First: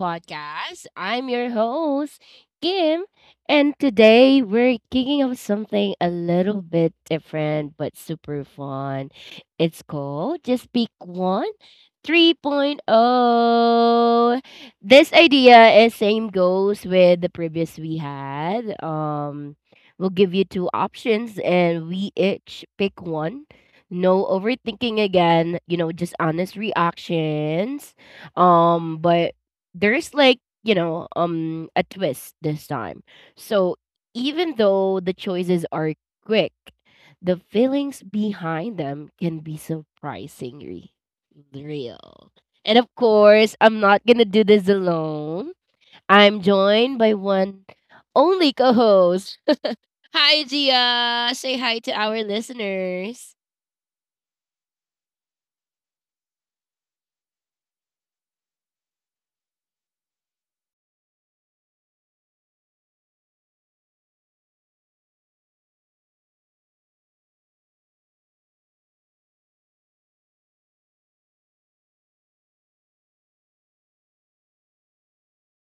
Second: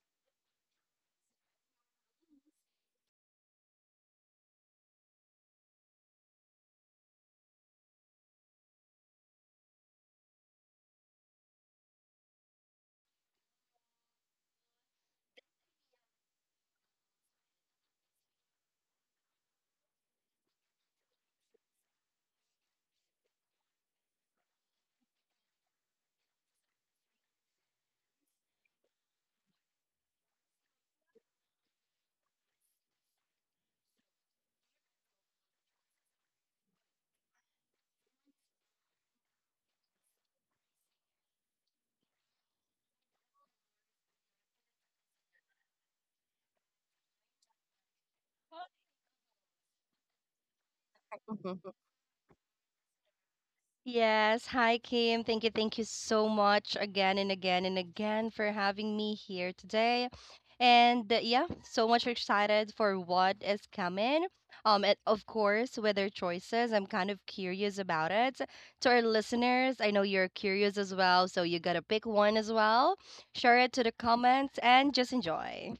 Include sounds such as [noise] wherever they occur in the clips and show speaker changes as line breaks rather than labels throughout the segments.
podcast. I'm your host, Kim, and today we're kicking off something a little bit different but super fun. It's called Just Pick One 3.0. This idea is same goes with the previous we had. We'll give you two options and we each pick one no overthinking again, you know, just honest reactions. But there's like, you know, a twist this time. So even though the choices are quick, the feelings behind them can be surprisingly real. And of course, I'm not gonna do this alone. I'm joined by one only co-host. [laughs] Hi Gia, say hi
[laughs]
to our listeners.
Yes. Hi, Kim. Thank you. Thank you so much again and again and again for having me here today. And yeah, so much excited for what is coming. And of course, with their choices, I'm kind of curious about it. To our listeners, I know you're curious as well, so you gotta pick one as well. Share it to the comments and just enjoy.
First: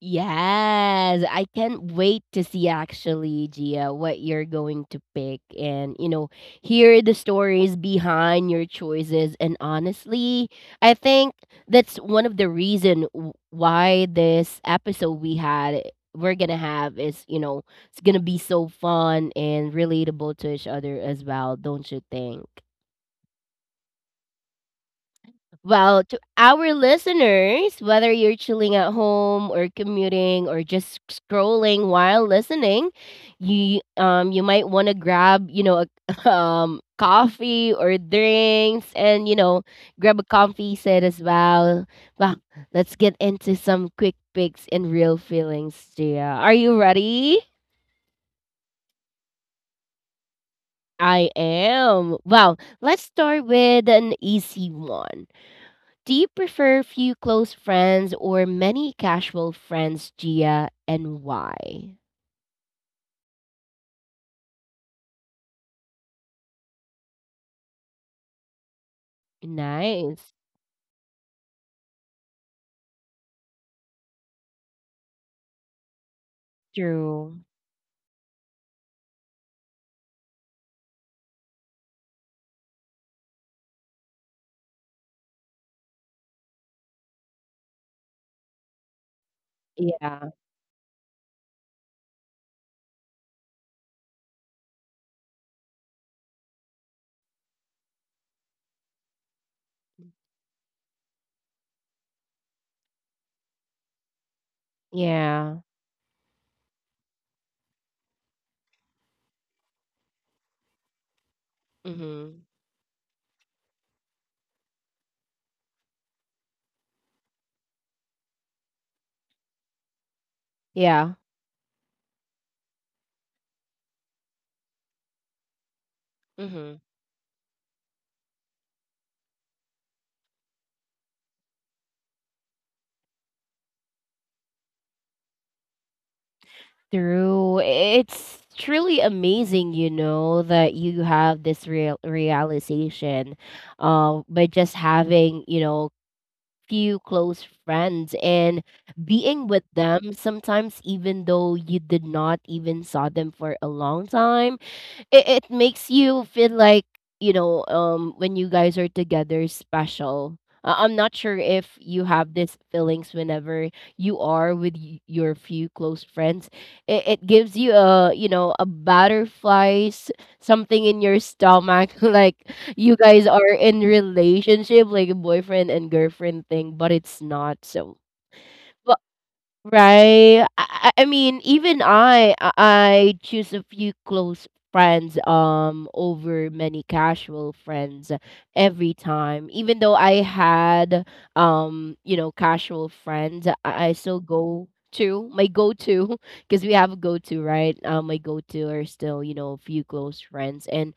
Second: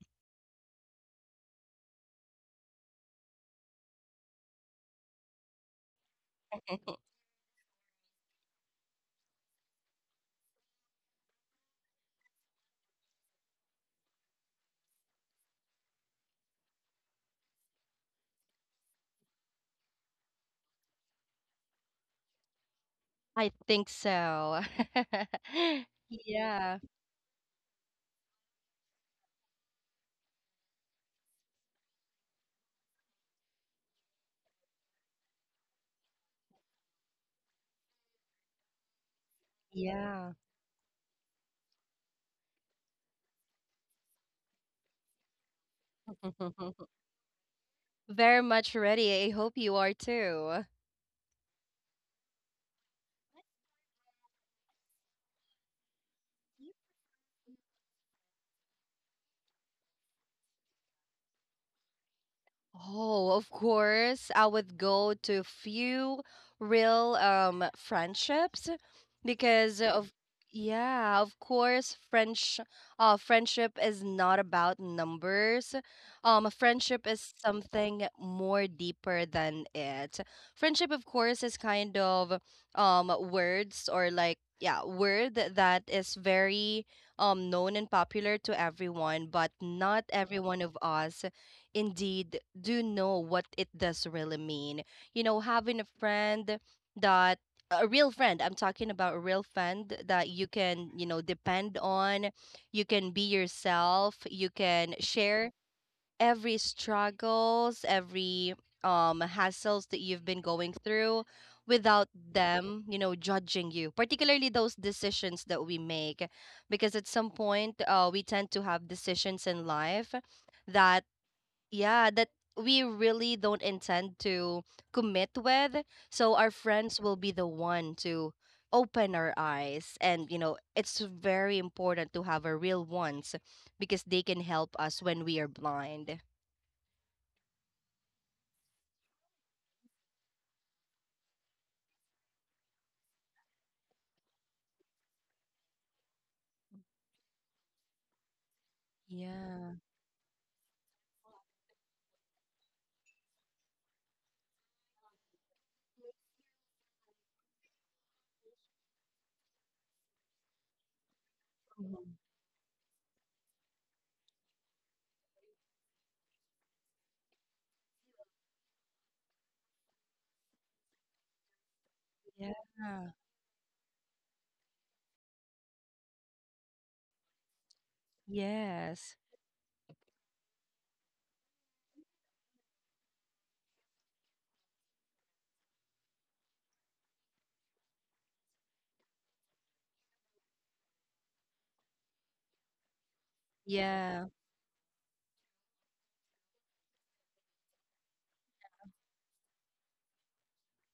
Yes, I can't wait to see actually, Gia, what you're going to pick and, you know,
[laughs]
hear the stories behind your choices. And honestly, I think that's one of the reason why this episode we had we're going to have is, you know, it's going to be so fun and relatable to each other as well, don't you think?
I think so. [laughs]
Well, to our
Yeah.
listeners, whether you're chilling at home or commuting or just scrolling while listening, you might want to grab, you know, a [laughs] coffee or drinks and you know, grab a
Yeah.
coffee set as well. Well, let's get into some quick picks and real feelings, Gia. Are you
[laughs]
ready?
Very much ready. I hope you are too.
I am. Well, let's start with an easy one. Do you prefer few close friends or many casual friends, Gia, and why?
Oh, of course, I would go to few real friendships because of
Nice.
yeah, of course, French friendship is not about numbers. Friendship is
True.
something more deeper than it. Friendship, of course, is kind of words or like yeah, word that is very known and popular to everyone, but not
Yeah.
every one of us indeed do know what it does really mean. You know, having a friend that a real friend, I'm talking about a real friend that you can, you know, depend on, you can be yourself, you can share
Yeah.
every struggles, every hassles that you've been going through without
Mm-hmm.
them, you know, judging you, particularly those decisions that we make because at some point we tend to have decisions in life that
Yeah.
yeah that we really don't intend to commit with, so our
Mm-hmm.
friends will be the one to open our eyes, and you know it's very important to have our real ones because they can help us when we are blind.
True. It's truly amazing, you know, that you have this real realization by just having, you know, few close friends and being with
Yeah.
them sometimes even though you did not even saw them for a long time it makes you feel like you know when you guys are together special I'm not sure if you
Mhm.
have these feelings whenever you are with your few close friends it gives you a you know a butterflies something in your stomach [laughs] like you
Yeah.
guys are in relationship like a boyfriend and girlfriend thing but it's not so.
Yes.
Right. I mean, even I choose a few close friends over many casual friends every time. Even though I had you know casual friends, I still
Yeah.
go to my go to [laughs] because we have a go to right. My go to are still you know a few close friends, and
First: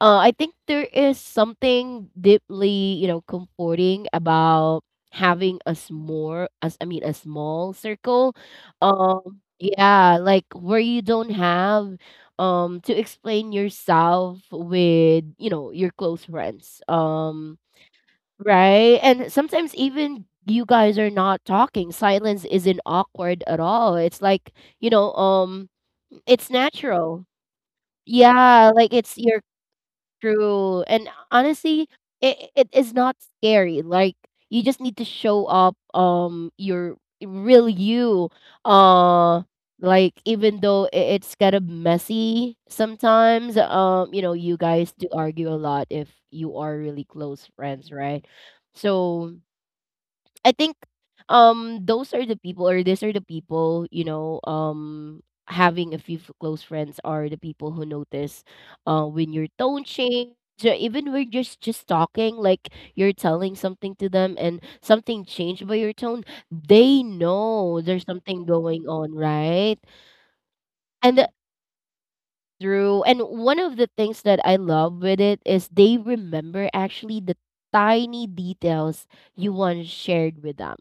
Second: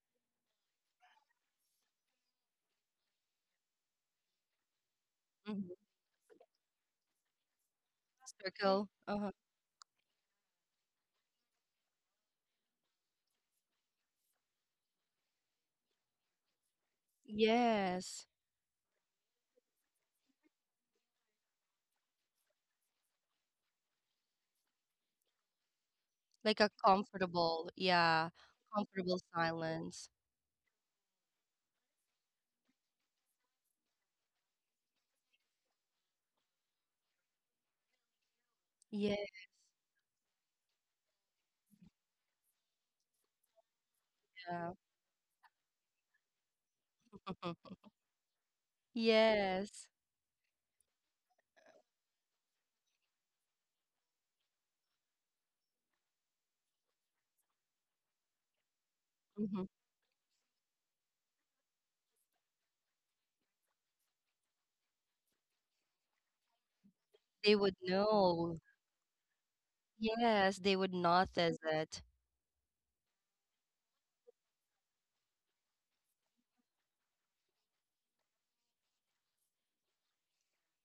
I think there is something deeply you know comforting about having a
Mhm.
small as I mean a small circle.
Circle, uh-huh.
Yeah, like where you don't have to explain yourself with, you know, your close friends.
Yes.
Right? And sometimes even you guys are not talking. Silence isn't awkward at all. It's like, you know, it's
Like a
natural.
comfortable, yeah,
Yeah, like it's
comfortable
your.
silence.
True, and honestly, it is not scary, like, you just need to show up, your real you,
Yeah.
uh, like, even though I it's kind of messy sometimes, you know, you guys do argue a lot if you are really close
[laughs]
friends, right? So
Yes.
I think those are the people or these are the people, you know, having a few close friends are the people who notice when your
Mm-hmm.
tone change or even we're just talking like you're telling something to them and something changed by your tone they
They would
know there's something
know.
going on right
Yes, they would
and th-
notice it.
through and one of the things that I love with it is they remember actually the tiny details you once shared with them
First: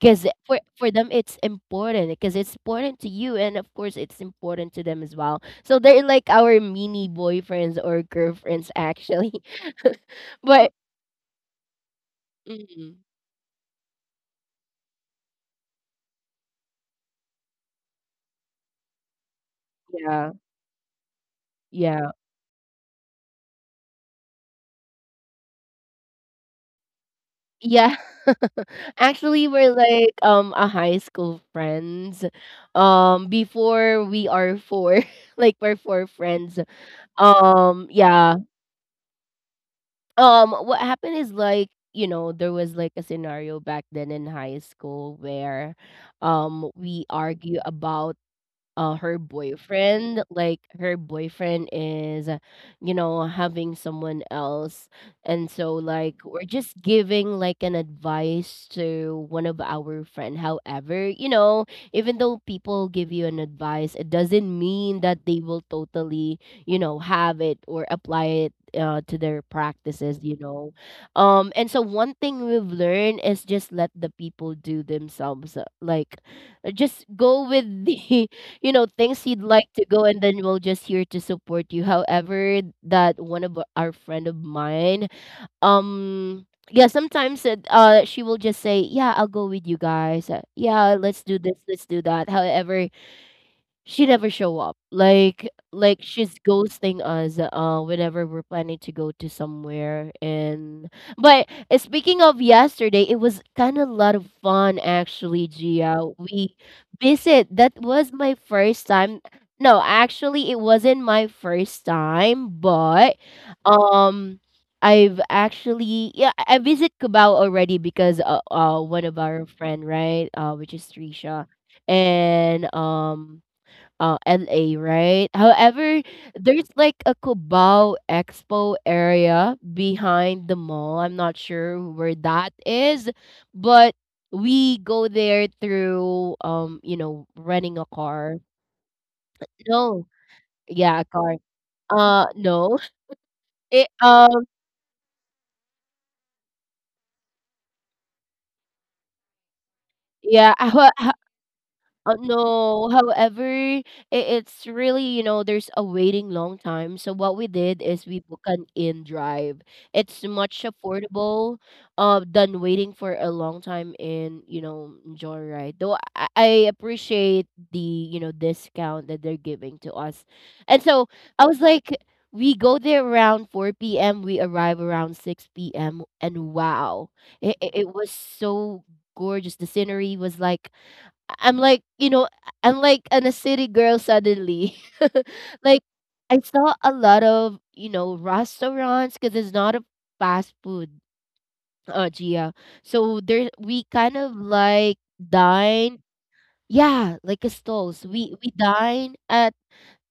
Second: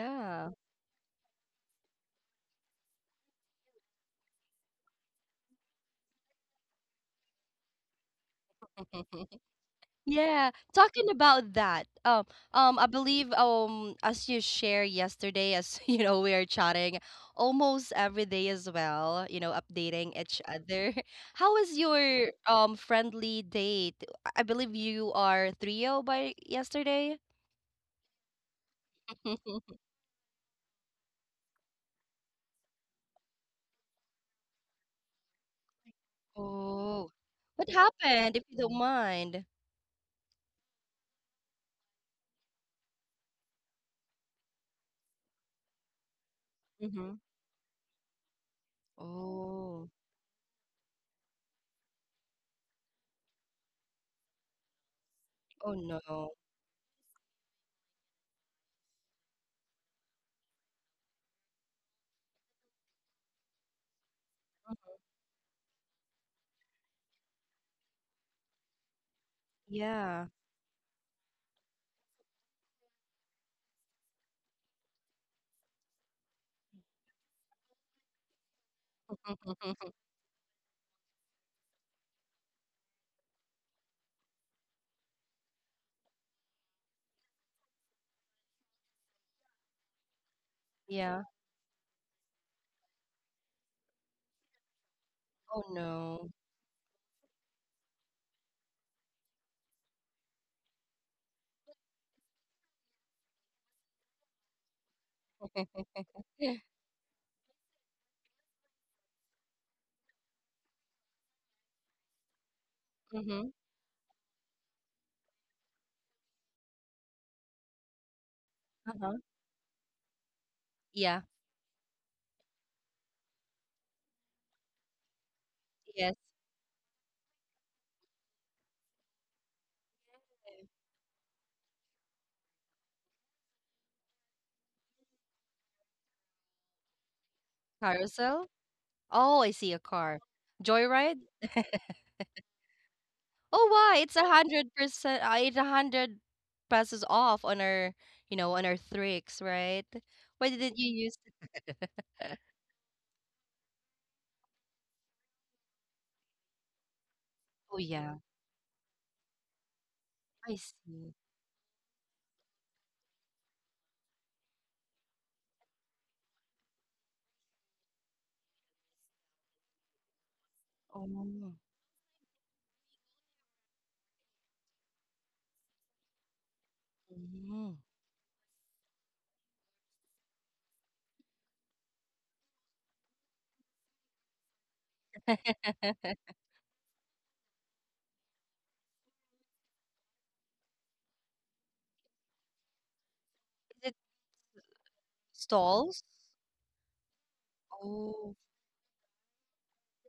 because for them it's important because it's important to you and of course it's important to them as well. So they're like our mini boyfriends or girlfriends actually.
[laughs]
[laughs]
Yeah,
but
talking about that. I
mm,
believe as you share yesterday, as [laughs] you know, we are chatting almost every day as well. You know, updating
yeah,
each other. [laughs] How is
yeah.
your friendly date? I believe you are trio by yesterday.
Yeah. [laughs] actually we're
[laughs]
like a high school friends before we are four [laughs] like we're four friends
Oh, what
yeah.
happened? If you don't mind.
What happened is like, you know, there was like a scenario back then in high school where we
Hmm.
argue about her
Oh.
boyfriend. Like her boyfriend is, you know, having someone else, and so
Oh
like
no.
we're just giving like an advice to one of our friend. However, you know, even though people give you an advice, it doesn't mean that they will totally, you know, have it or apply it. To their practices,
Yeah.
you know, and so one thing we've learned is just let the people do themselves. Like, just go with the [laughs] you know things you'd like to
[laughs]
go and then we'll just here to support you however that one of our friend of mine um yeah sometimes it, she will just say yeah I'll go with you guys. Yeah let's
Yeah.
do this let's do that however she never show up. Like
Oh
like
no.
she's ghosting us, whenever we're planning to go to somewhere and but speaking of yesterday, it was kind of a lot of fun actually,
[laughs]
Gia. We visit. That was my first time. No, actually it wasn't my first time, but
Mm-hmm.
um I've actually yeah, I visit Cubao already because one of
Uh-huh.
our friend, right? Which is
Yeah.
Trisha and LA, right? However,
Yes.
there's like a Cubao Expo area behind the mall. I'm not sure where that is, but we go there through you know, renting a car.
Carousel. Oh, I see a
No,
car.
yeah, a
Joyride.
car. No.
Oh,
It
why? It's a hundred percent. It's a hundred passes off on our, you know, on our Thrix, right?
yeah.
Why didn't
[laughs]
you use it? [laughs]
No, however, I it's really, you know, there's a waiting long time. So what we did
Oh
is we
yeah,
book an in drive. It's
I
much
see.
affordable than waiting for a long time in, you know, Joyride. Though I appreciate the, you know, discount that they're giving to us. And so I
Oh,
was like, we go there around 4 p.m. We arrive around 6 p.m. And wow, it, it
hmm.
it was so gorgeous. The scenery was like I'm like, you know, I'm like an a city girl suddenly. [laughs] like
[laughs] Is
I saw a lot of, you know, restaurants because it's not a fast food, Gia. So there we
it
kind of like dine.
stalls?
Yeah, like a stalls. We
Oh,
we dine at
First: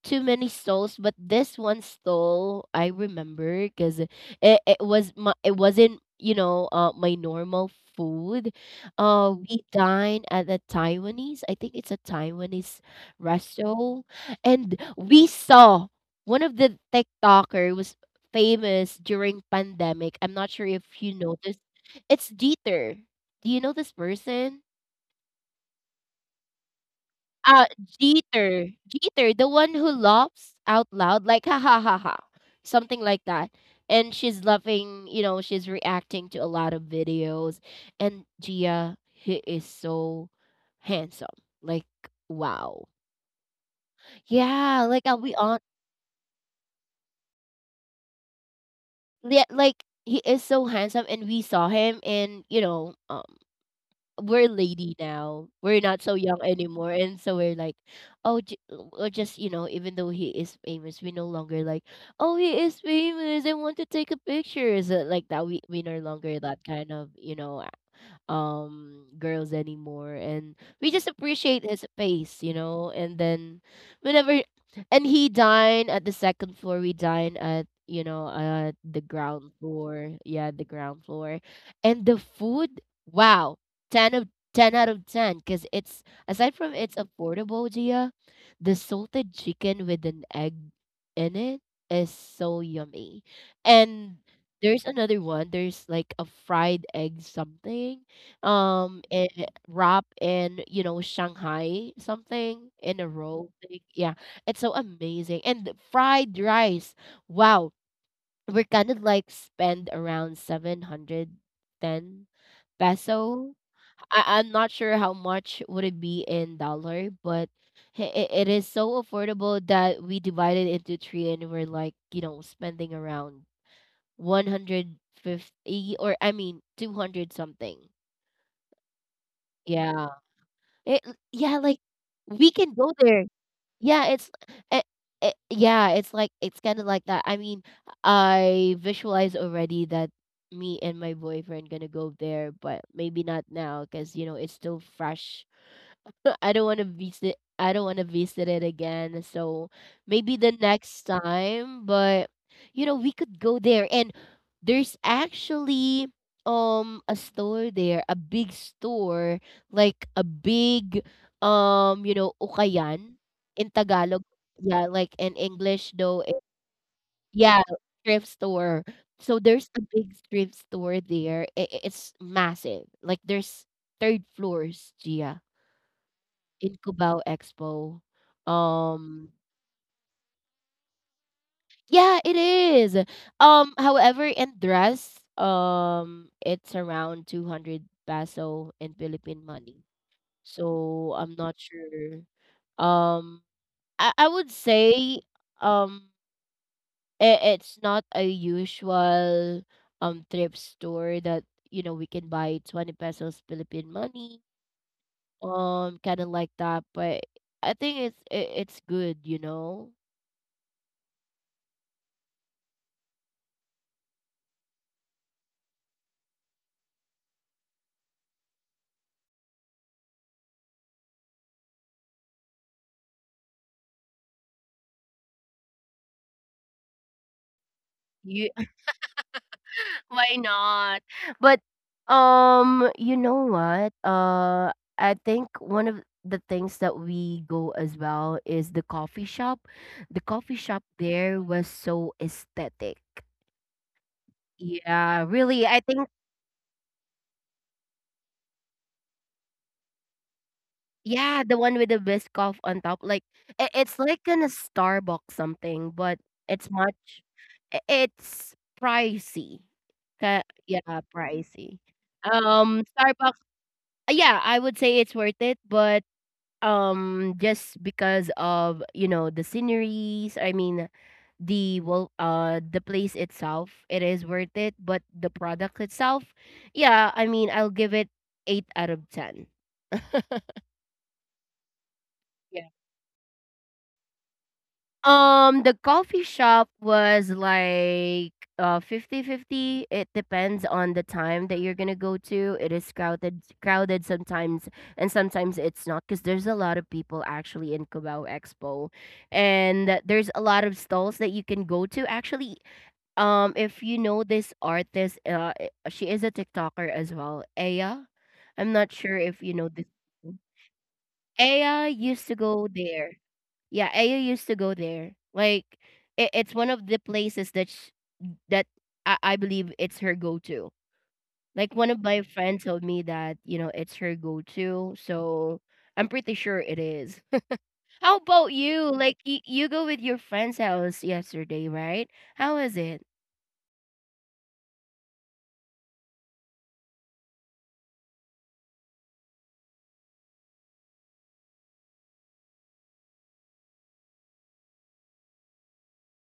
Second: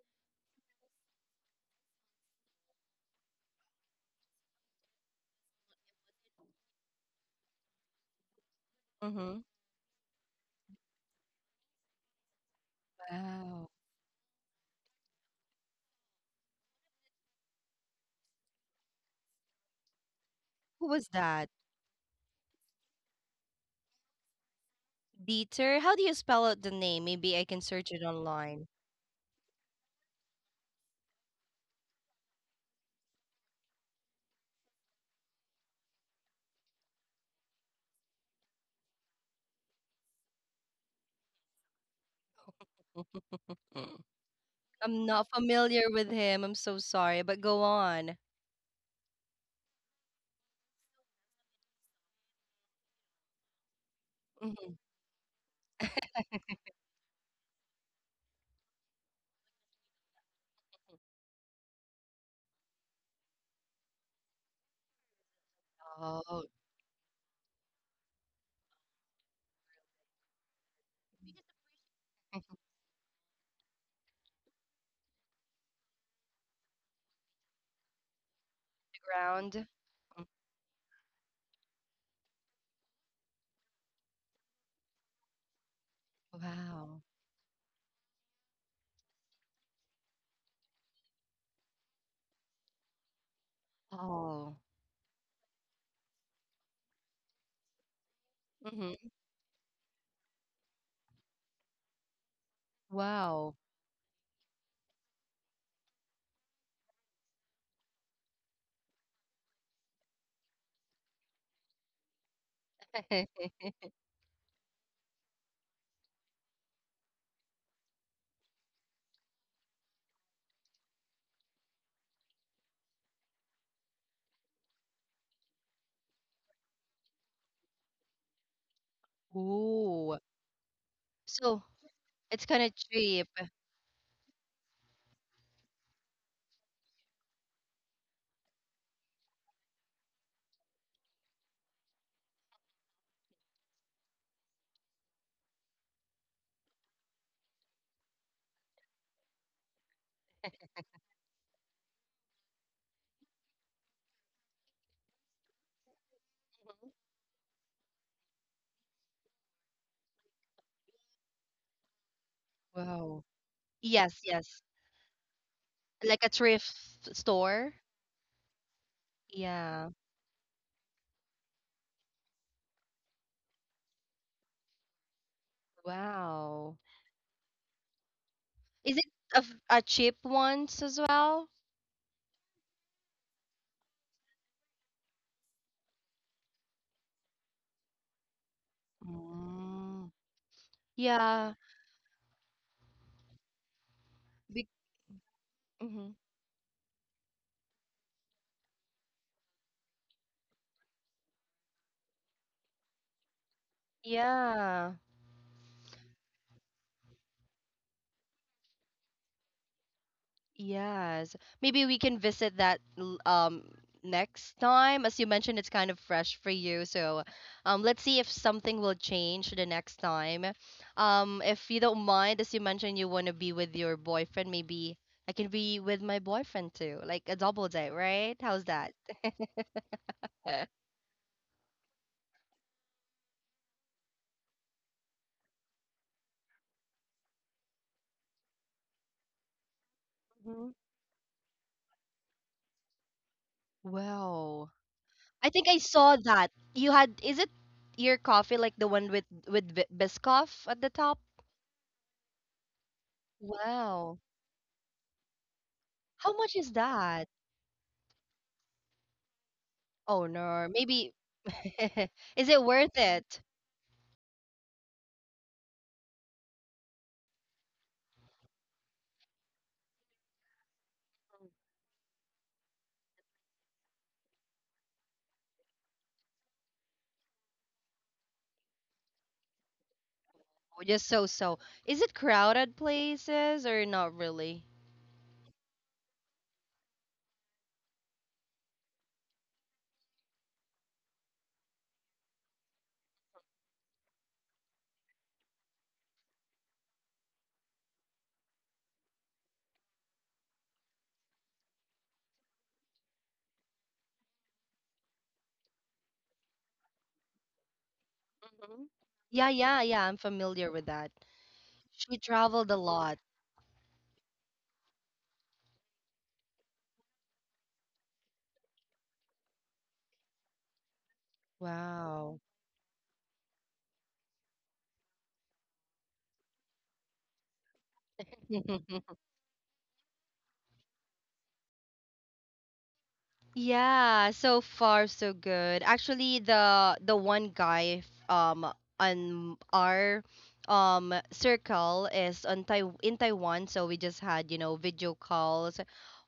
too many stalls, but this one stall I remember because it was my it wasn't you know my normal food.
mm-hmm.
We dine at the Taiwanese. I think it's a Taiwanese
Wow.
restaurant, and we saw one of the TikToker was famous during pandemic. I'm not sure if
Who was
you know
that?
this. It's Dieter. Do you know this person?
Dieter? How do you spell out the name? Maybe I can
Uh,
search it online.
Jeter. Jeter, the one who laughs out loud, like ha ha ha ha, something like that. And she's laughing, you know, she's reacting to a lot of videos. And Gia, he is so handsome. Like, wow.
Mm.
Yeah, like
I'm
I'll
not
be on.
familiar with him. I'm so sorry, but go on.
Yeah, like he is so handsome, and we saw him in, you know, we're
Mhm.
lady now. We're not so young anymore, and so we're like, oh, j- or just you know, even though he is famous, we no longer like, oh, he is famous. I want to take a picture. Is it like that? We no longer
Oh,
that kind of you know, girls anymore, and we just appreciate his face, you know. And then, whenever, and he dine at the second floor. We dine at you know, the ground
ground.
floor. Yeah, the ground floor, and the food. Wow 10 of 10 out of 10 because it's aside from it's
Wow.
affordable gia the salted chicken with an egg in it is so yummy and
Oh,
there's another one there's like a fried egg something
mhm.
and wrap in you know shanghai something in a roll
Wow.
thing. Yeah it's so amazing and the fried rice wow we're kind of like spend around 710
[laughs]
peso I I'm not sure how much would it be in dollar, but it it is so affordable that we divided into three and we're like, you know, spending around 150 or I mean 200 something. Yeah.
Ooh.
It, yeah,
So
like
it's
we
kind
can
of
go there.
cheap.
Yeah, it's it, yeah, it's like it's kind of like that. I mean, I visualize already that me and my boyfriend gonna go there, but maybe not now because you know it's still fresh I don't wanna visit it again, so maybe the next time, but you know, we could go there and there's actually a store there, a big store, like a big you know, ukayan
Wow.
in Tagalog.
Yes, yes.
Yeah, like in English though.
Like a thrift
Yeah,
store.
thrift store. So there's a
Yeah.
big thrift store there. It's massive. Like there's third floors, Gia. In
Wow.
Cubao Expo.
Is it
Um,
a, a cheap ones as well?
yeah, it is. However, in dress, it's around 200 peso in Philippine money.
Mm.
So I'm
Yeah.
not sure. Um, I would
Be-
say
mhm.
um it's not a usual thrift store that you know we can buy 20 pesos Philippine money.
Yeah.
Kind of like that, but I think it's good.
Yes. Maybe we can visit that next time. As you mentioned, it's kind of fresh for you. So, let's see if something will change the next time. If you don't mind, as you mentioned you want to be with your boyfriend, maybe I can be with my boyfriend too. Like a double date, right? How's that? [laughs]
Why not? But you know what? I think one of the things that we go as well is the coffee shop. The coffee
Mhm.
shop there was so aesthetic.
Wow.
Yeah,
I
really.
think I
I think
saw that. You had, is it your coffee like the one with Bi- Biscoff at the top?
yeah, the one with the biscoff on top, like it's like
Wow.
in a Starbucks something, but
How much
it's
is
much.
that?
It's pricey.
Oh no,
Yeah,
maybe
pricey.
[laughs] is it worth
Starbucks.
it?
Yeah, I would say it's worth it, but. Just because of, you know, the sceneries, I mean, the place itself, it is worth it, but the product itself, yeah, I mean, I'll give it 8 out of 10.
Oh, just so so. Is it crowded places or not really?
The coffee shop was like 50 fifty. It depends on the time that you're gonna go to. It is crowded sometimes, and sometimes it's not, because there's a lot of people actually in Cubao Expo. And there's a lot of stalls that you can go to. Actually, if you know this artist, she is a TikToker as well, Aya. I'm
Hmm.
not sure if
Yeah,
you know
yeah,
this.
yeah. I'm familiar with that.
Aya
She
used to go
traveled a
there.
lot.
Yeah, Ayo used to go there. Like it's one of the places that I believe it's her go to. Like one of my
Wow.
friends told me that you know it's her go to, so I'm pretty sure it is. [laughs] How about you? Like
[laughs]
you go with your friend's house yesterday, right? How was it?
Yeah, so far so good. Actually, the one guy on our circle is on Taiwan, so we just had, you know, video calls.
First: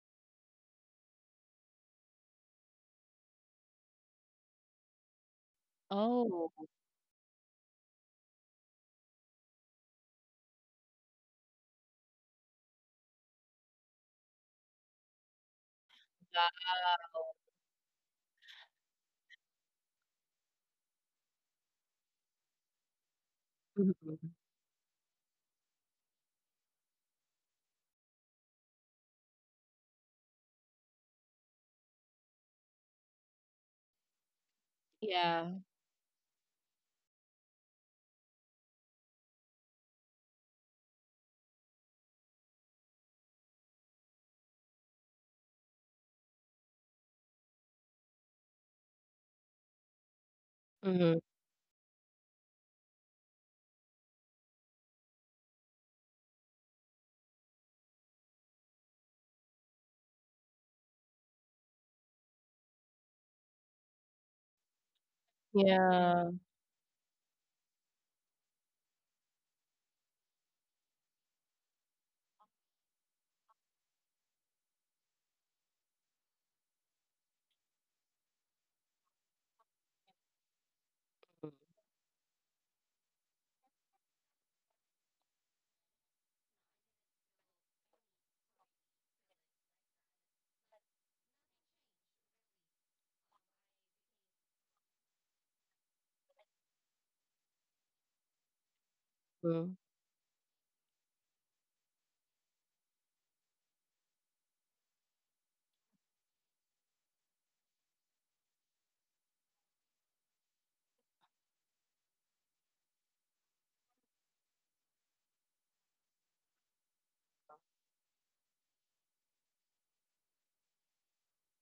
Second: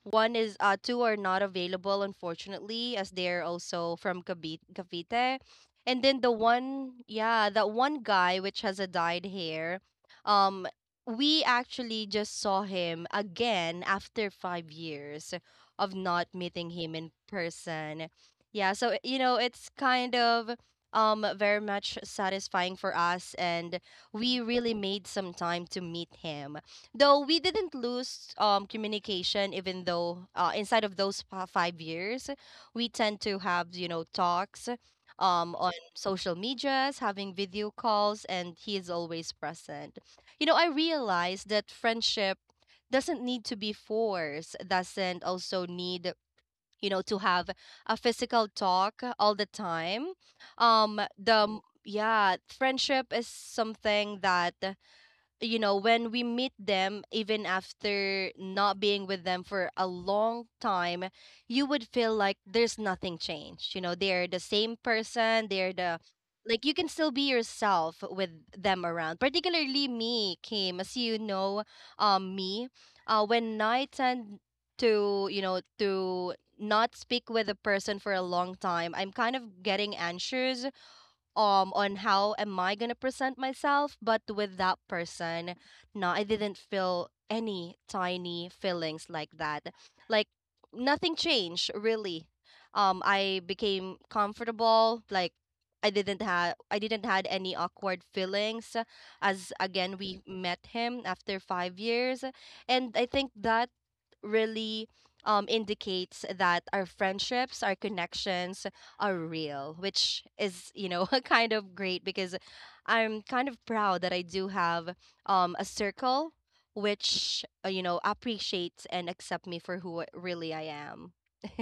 One is two are not available unfortunately as they're also from Cavite, Cavite. And then the
Oh.
one, yeah, that one guy which has a dyed hair, um we actually just saw him again after 5 years of not meeting him in person. Yeah, so you know, it's kind of very much satisfying for us, and
Mhm.
we really made some time to meet him. Though we didn't lose communication even though inside of those 5 years, we tend to have, you know, talks
Yeah.
on social medias, having video calls, and he is always present. You know, I realized that friendship doesn't need to be forced, doesn't also need you know to have a physical talk all the time.
Hmm,
Yeah, friendship is something that you know, when we meet them, even after not being with them for a long time, you would feel like there's nothing changed. You know, they're the same person,
yeah.
they're the
Yeah.
like you can still be yourself with them around. Particularly me, Kim, as you know, um me, when I tend to, you know, to not speak with a person for a long time, I'm kind of getting anxious on how am I gonna present myself, but with that person, no, I didn't feel any tiny feelings like that. Like nothing changed really. I became comfortable. Like I didn't had any awkward feelings. As
Mhm.
again, we met him after 5 years, and I think that really indicates that our friendships, our connections are real, which is, you know, [laughs] kind of great because I'm kind of proud that I do have a circle which, you know, appreciates and accept me for really I am.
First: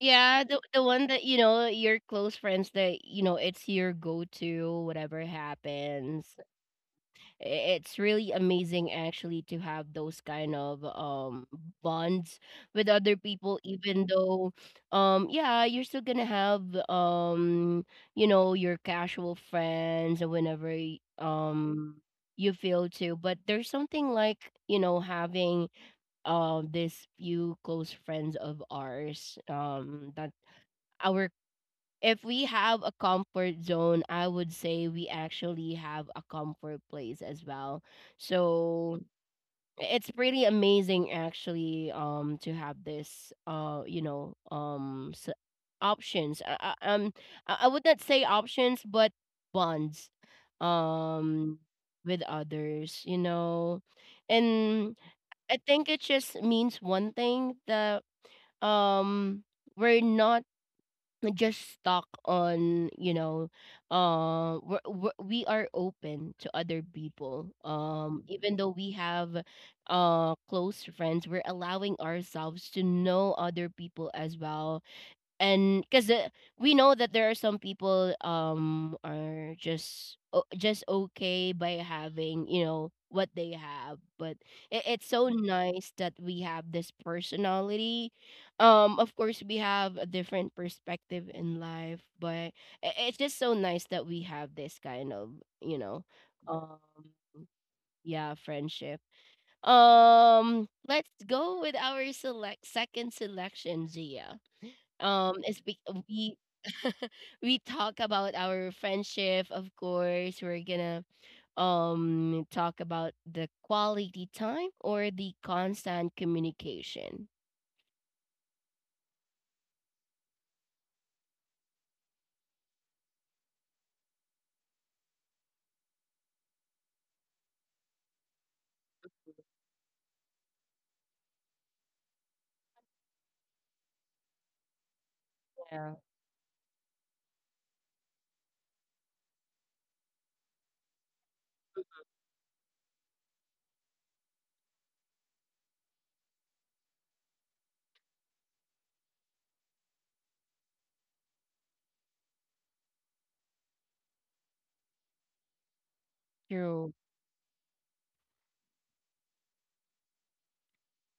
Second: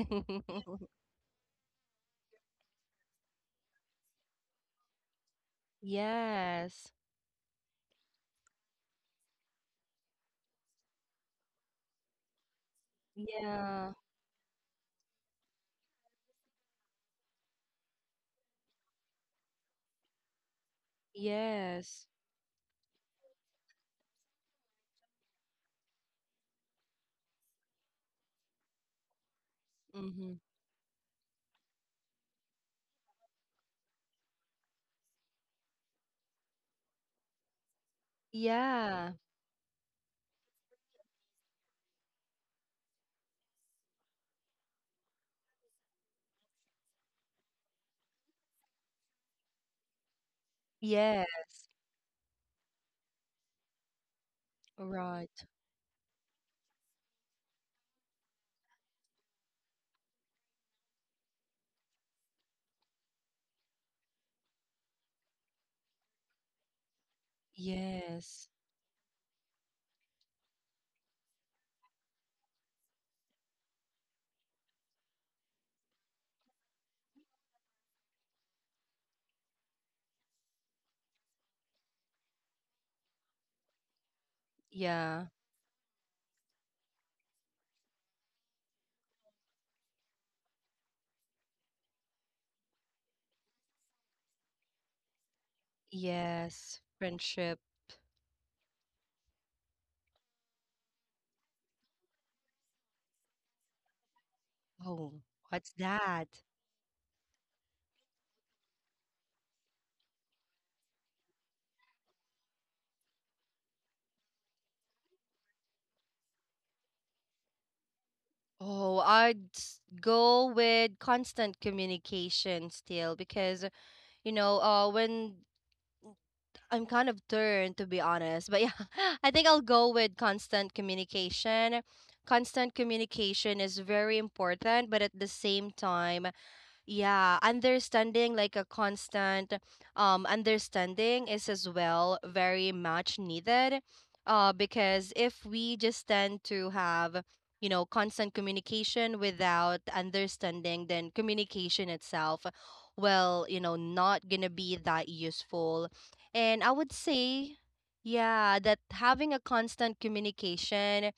Yeah, the one that you know your close friends that you know it's your go-to whatever happens.
Yes.
I- It's really amazing actually to have those kind of bonds with other people,
Yeah.
even though yeah you're still gonna have, you know, your casual friends or whenever
Yes.
you feel to, but there's something like, you know, having this few close friends of ours that
Mm-hmm.
our if we have a comfort zone, I would say we actually have a comfort place as well. So
Yeah.
it's pretty amazing actually to have this you know options. I would not say options but bonds,
Yeah.
um with others, you know. And
Right.
I think it just means one thing, that um we're not just stuck on, you know, we are open to other people,
Yes.
even though we have close friends. We're allowing ourselves to know other people as well, and because we know that there are some people are just o just okay by having you know what they have. But it's
Yeah.
so nice that we have this personality. Of course we have a different perspective in life, but I it's just so nice that we have this kind of, you know, um
Yes. Friendship.
yeah, friendship. Let's go with our select second selection, Zia.
Oh,
um, it's
what's
be-
that?
we [laughs] we talk about our friendship, of course. We're gonna talk about the quality time or the constant communication.
Oh, I'd go with constant communication still because, you know, when I'm kind of turned, to be honest. But yeah, [laughs] I think I'll go with constant communication. Constant communication is very important, but at the same time, yeah, understanding like a constant understanding is as well very much needed. Because if we just tend to have, you know, constant communication without understanding, then communication itself will, you know, not gonna be that useful. And I
True.
would say, yeah, that having a constant communication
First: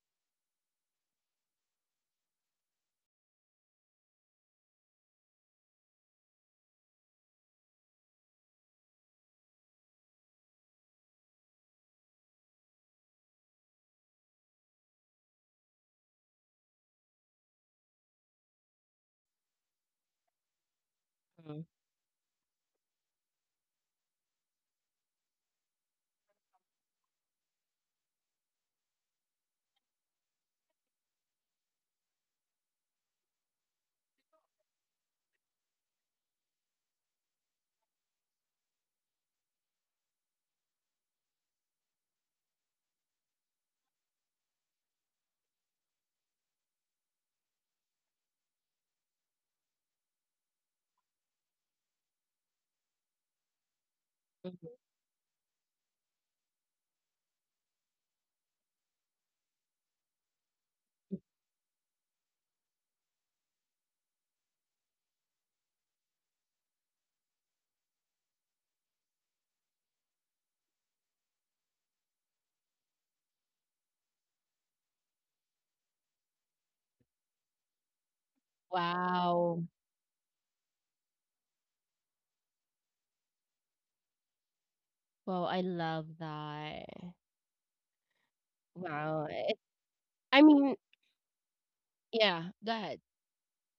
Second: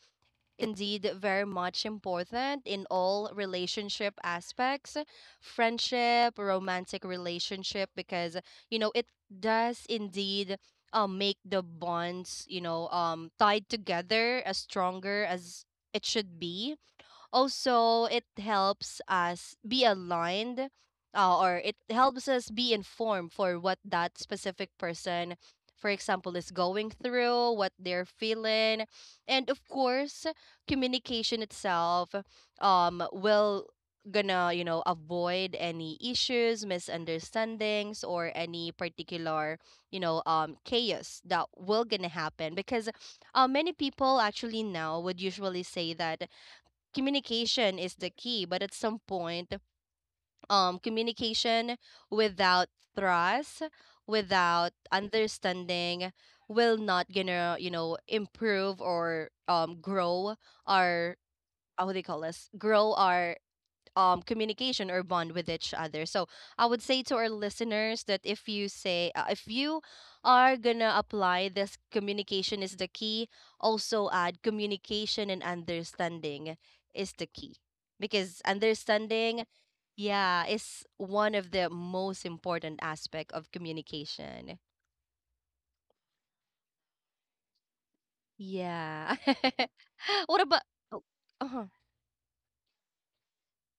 indeed very much important in all relationship aspects, friendship, romantic relationship, because you know it does indeed make the bonds you know tied together as stronger as it should be. Also, it helps us be aligned or
Mhm.
it helps us be informed for what that specific person, for example, is going through, what they're feeling. And of course, communication itself will gonna you know avoid any issues, misunderstandings, or any particular you know chaos that will gonna happen, because many people actually now would usually say that communication is the key, but at some point communication without trust, without
Mhm.
understanding will not gonna you know improve or grow our how do they call this grow our communication or bond with each other. So I would say to our listeners that if you say if you are gonna apply this communication is the key, also add communication and understanding is the key, because understanding
Wow.
yeah is one of the most important aspect of communication.
Wow, I love that.
Yeah.
Wow. It,
[laughs]
I
What about
mean,
oh, uh-huh.
yeah, go ahead.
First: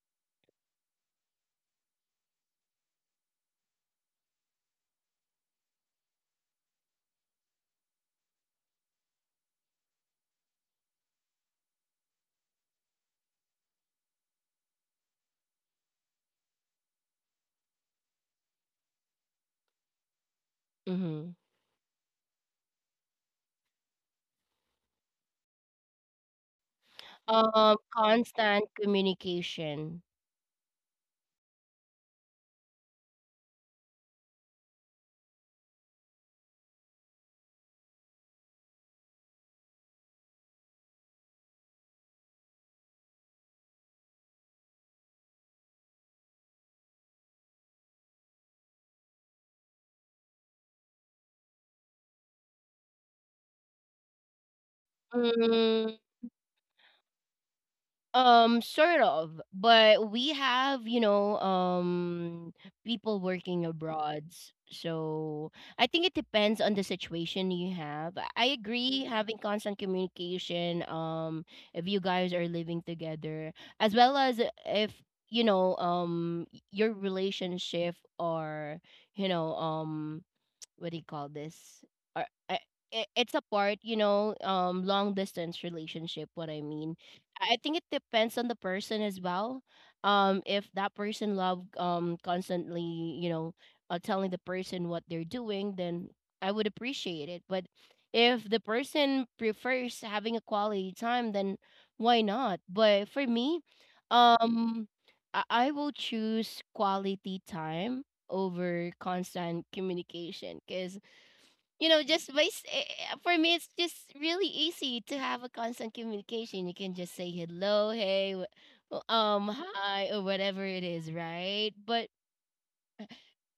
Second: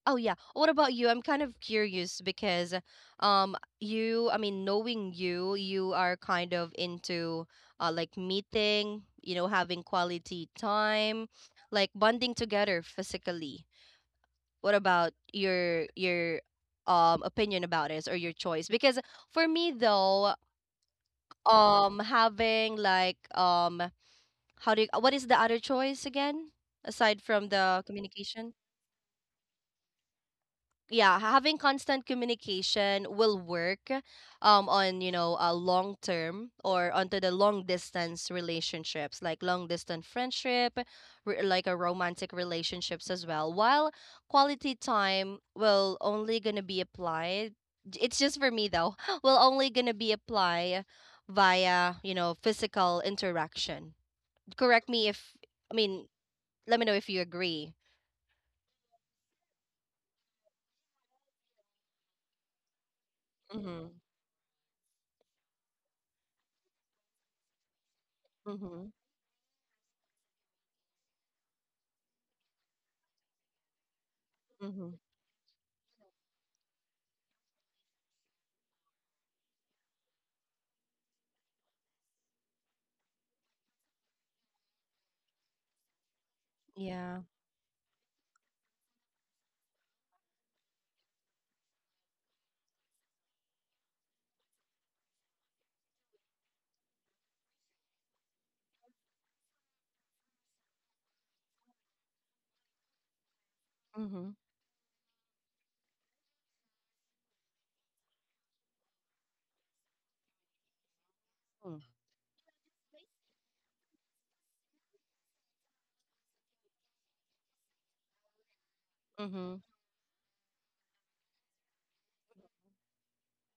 Oh yeah. What about you? I'm kind of curious because you, I mean, knowing you, you are kind of into like meeting, you know, having quality time, like bonding together physically. What about your opinion about it or your choice? Because for me though,
Mm-hmm.
having like how do you, what is the other choice again aside from the communication?
Constant communication.
Yeah, having constant communication will work on you know a long term or onto the long distance relationships like long distance friendship like a romantic relationships as well, while quality time will only gonna be applied, it's just for me though [laughs] will only gonna be applied via you know physical interaction. Correct me if I
Mm.
mean let me know if you agree.
Sort of, but we have, you know, people working
Mm-hmm.
abroad. So I think it depends on the situation you have. I
Mm-hmm.
agree having constant communication, if you guys are living together, as well as if,
Mm-hmm.
you know, your relationship, or, you know, what do you call this? Or uh, it's a part, you know, long distance relationship. What I mean,
Yeah.
I think it depends on the person as well. If that person love constantly, you know, telling the person what they're doing, then I would appreciate it. But if the person prefers having a quality time, then why not? But for me,
Mm-hmm.
um, I will choose quality time over constant communication, because you know just by for me it's just really easy to have a constant communication. You can just say hello, hey,
Mhm.
hi, or whatever it is, right? But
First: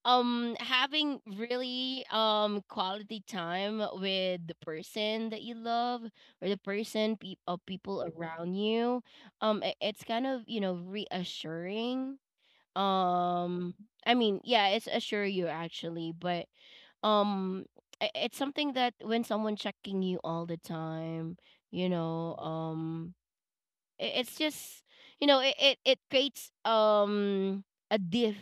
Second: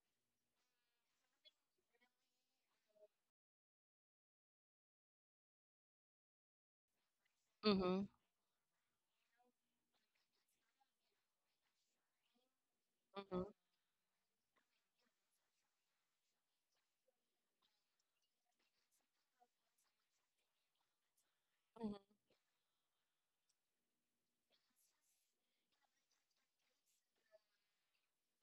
having really quality time with the person that you love, or the person pe- of people
Mhm.
around you, it's kind of, you know, reassuring.
Mhm.
um I mean, yeah, it's assure you actually. But um it's something that when someone checking you all the time, you
Mhm.
know, it's just, you know, it creates a diff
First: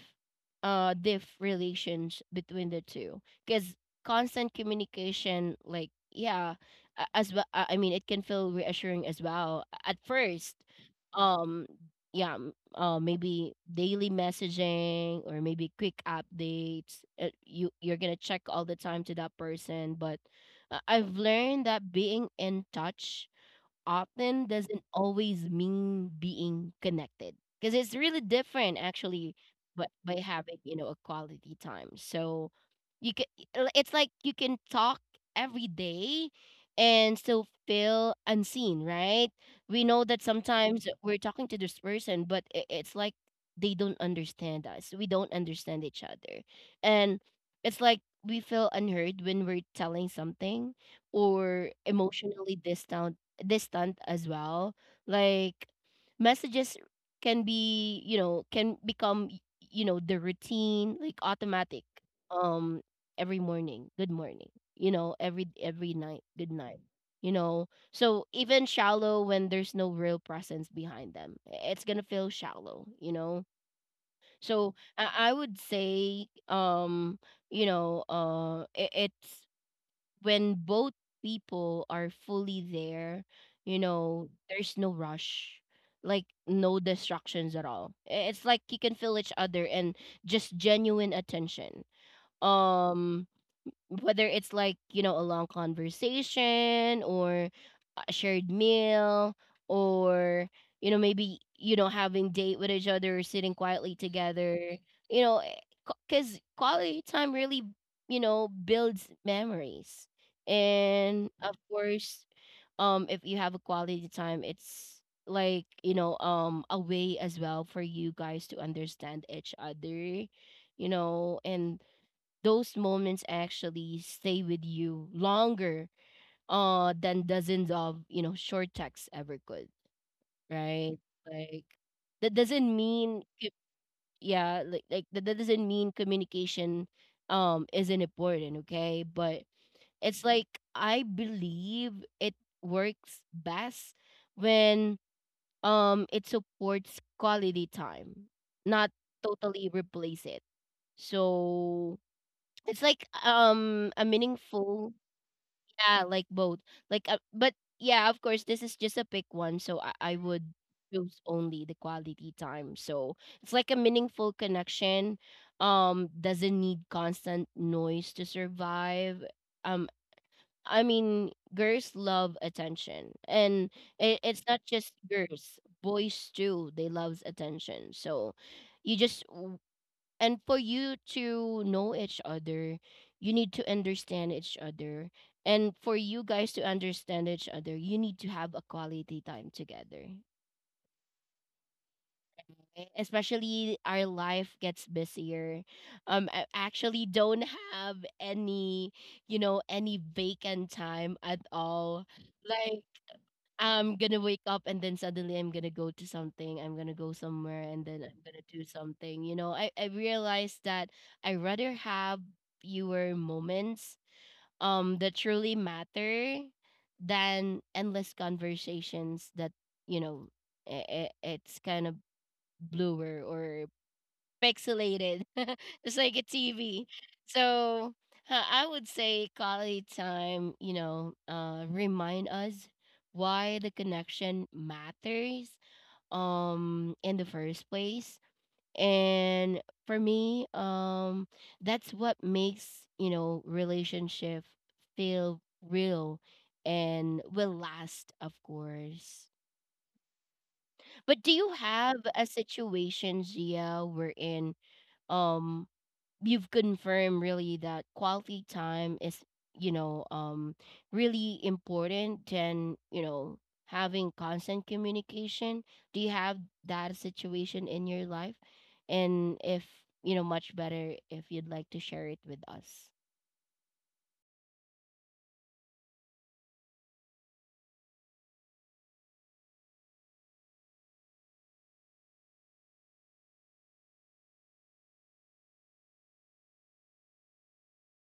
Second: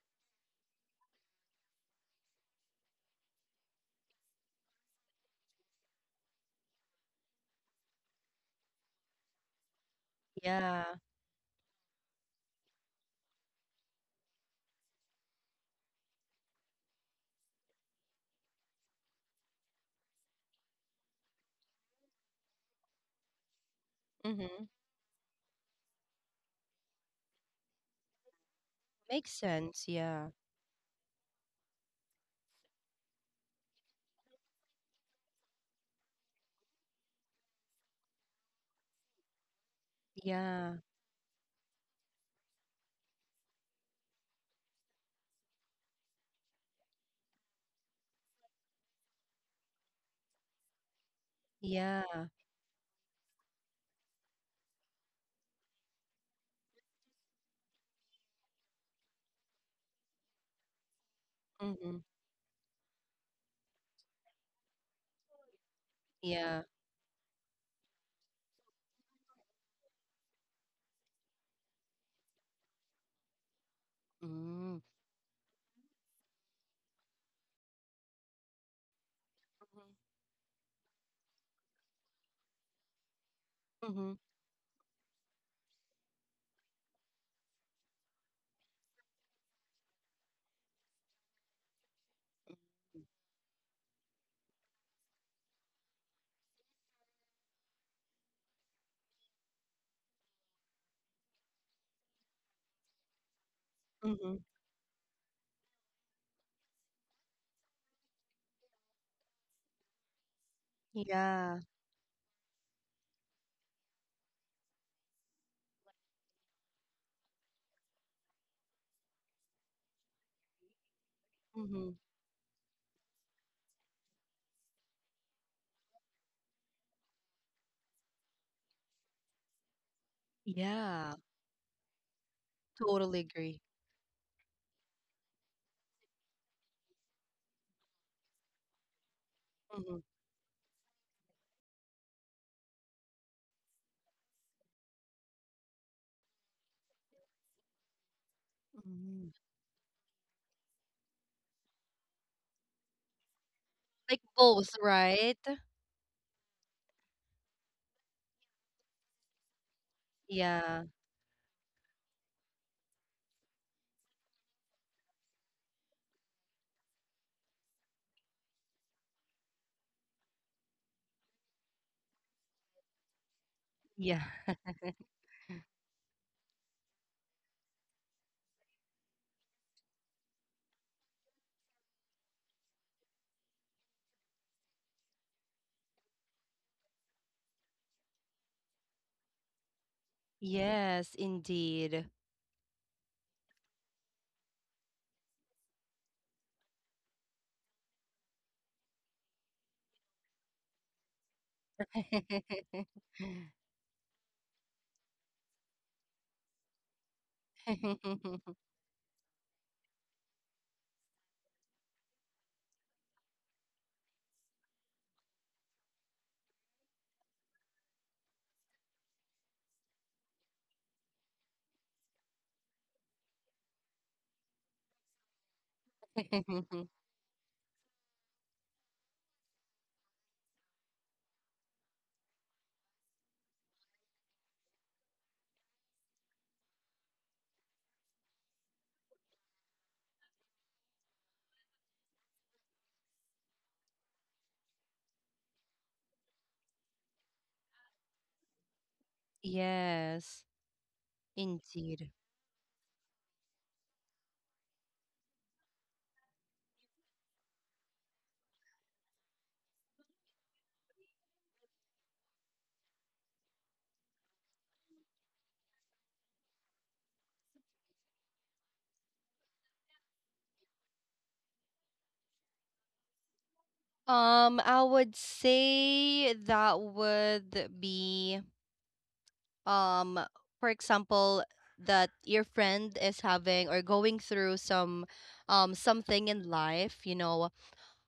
diff relations between the two, because constant communication, like, yeah, as well, I mean it can feel reassuring as well at first.
Yeah.
um yeah, maybe daily messaging, or maybe quick updates. You're gonna check all the time to that person. But I've learned that being in touch often
Mhm.
doesn't always mean being connected, because it's really different
Makes
actually.
sense.
But by
Yeah.
having, you know, a quality time, so you can, it's like you can talk every day and still feel unseen, right? We know that
Yeah.
sometimes we're talking to this person, but it's like they don't understand us, we don't understand each other. And it's like we feel unheard when we're telling something, or
Yeah.
emotionally distant. As well. Like messages can be, you know, can become, you know, the routine, like automatic.
Mhm.
Um, every morning, good morning. You know, every night, good
Yeah.
night. You know, so even shallow when there's no real presence behind them, it's gonna feel shallow. You know, so
Mm.
I would say, you know, it's
Mhm.
when both people are fully there, you
Mhm.
know, there's no rush, like no distractions at all. It's like you can feel each other, and just genuine attention. Um Whether it's like, you know, a long conversation, or a shared meal, or, you know, maybe, you know, having date with each other, or sitting quietly
Mhm.
together, you know, because quality time really, you know, builds memories. And of
Yeah.
course, if you have a quality time, it's like, you know, a way as well for you guys to understand each other, you know. And
Mhm.
those moments actually stay with you longer than dozens of, you know, short texts ever could, right?
Yeah.
like that doesn't
Totally
mean c-
agree.
Yeah, like that doesn't mean communication isn't important, okay? But
Mhm.
it's like I believe it works best when it supports quality time, not
Mhm.
totally replace it. So it's like a
Like both,
meaningful.
right?
Yeah, like both. Like but yeah, of course this is just a pick one, so I would
Yeah.
choose only the quality time. So it's like a meaningful connection. Doesn't need constant noise to survive. Um I mean, girls love attention, and it,
Yeah.
it's not just girls, boys too, they loves attention. So you just, and for you to know each other, you need to understand each other. And for you guys to understand each other, you need to have a quality time together,
Yes, indeed.
right? Especially our life gets busier. I actually don't have any, you know, any vacant time at all. Like
[laughs]
I'm gonna wake up and then suddenly I'm gonna go to something, I'm gonna go somewhere, and then I'm gonna do
[laughs]
something. You know, I realized that I rather have fewer moments that truly matter than endless conversations that, you know, it's kind of bluer or pixelated, [laughs] just like a TV. So I would say quality time, you know, remind us why the connection matters in the first place. And for me, that's what makes, you know, relationship feel real, and will last of course.
Yes,
But do you have
indeed.
a situation, Gia, wherein um you've confirmed really that quality time is, you know, really important than, you know, having constant communication? Do you have that situation in your life? And if, you know, much better if you'd like to share it with us.
I would say that would be um, for example, that your friend is having or going through some something in life, you know,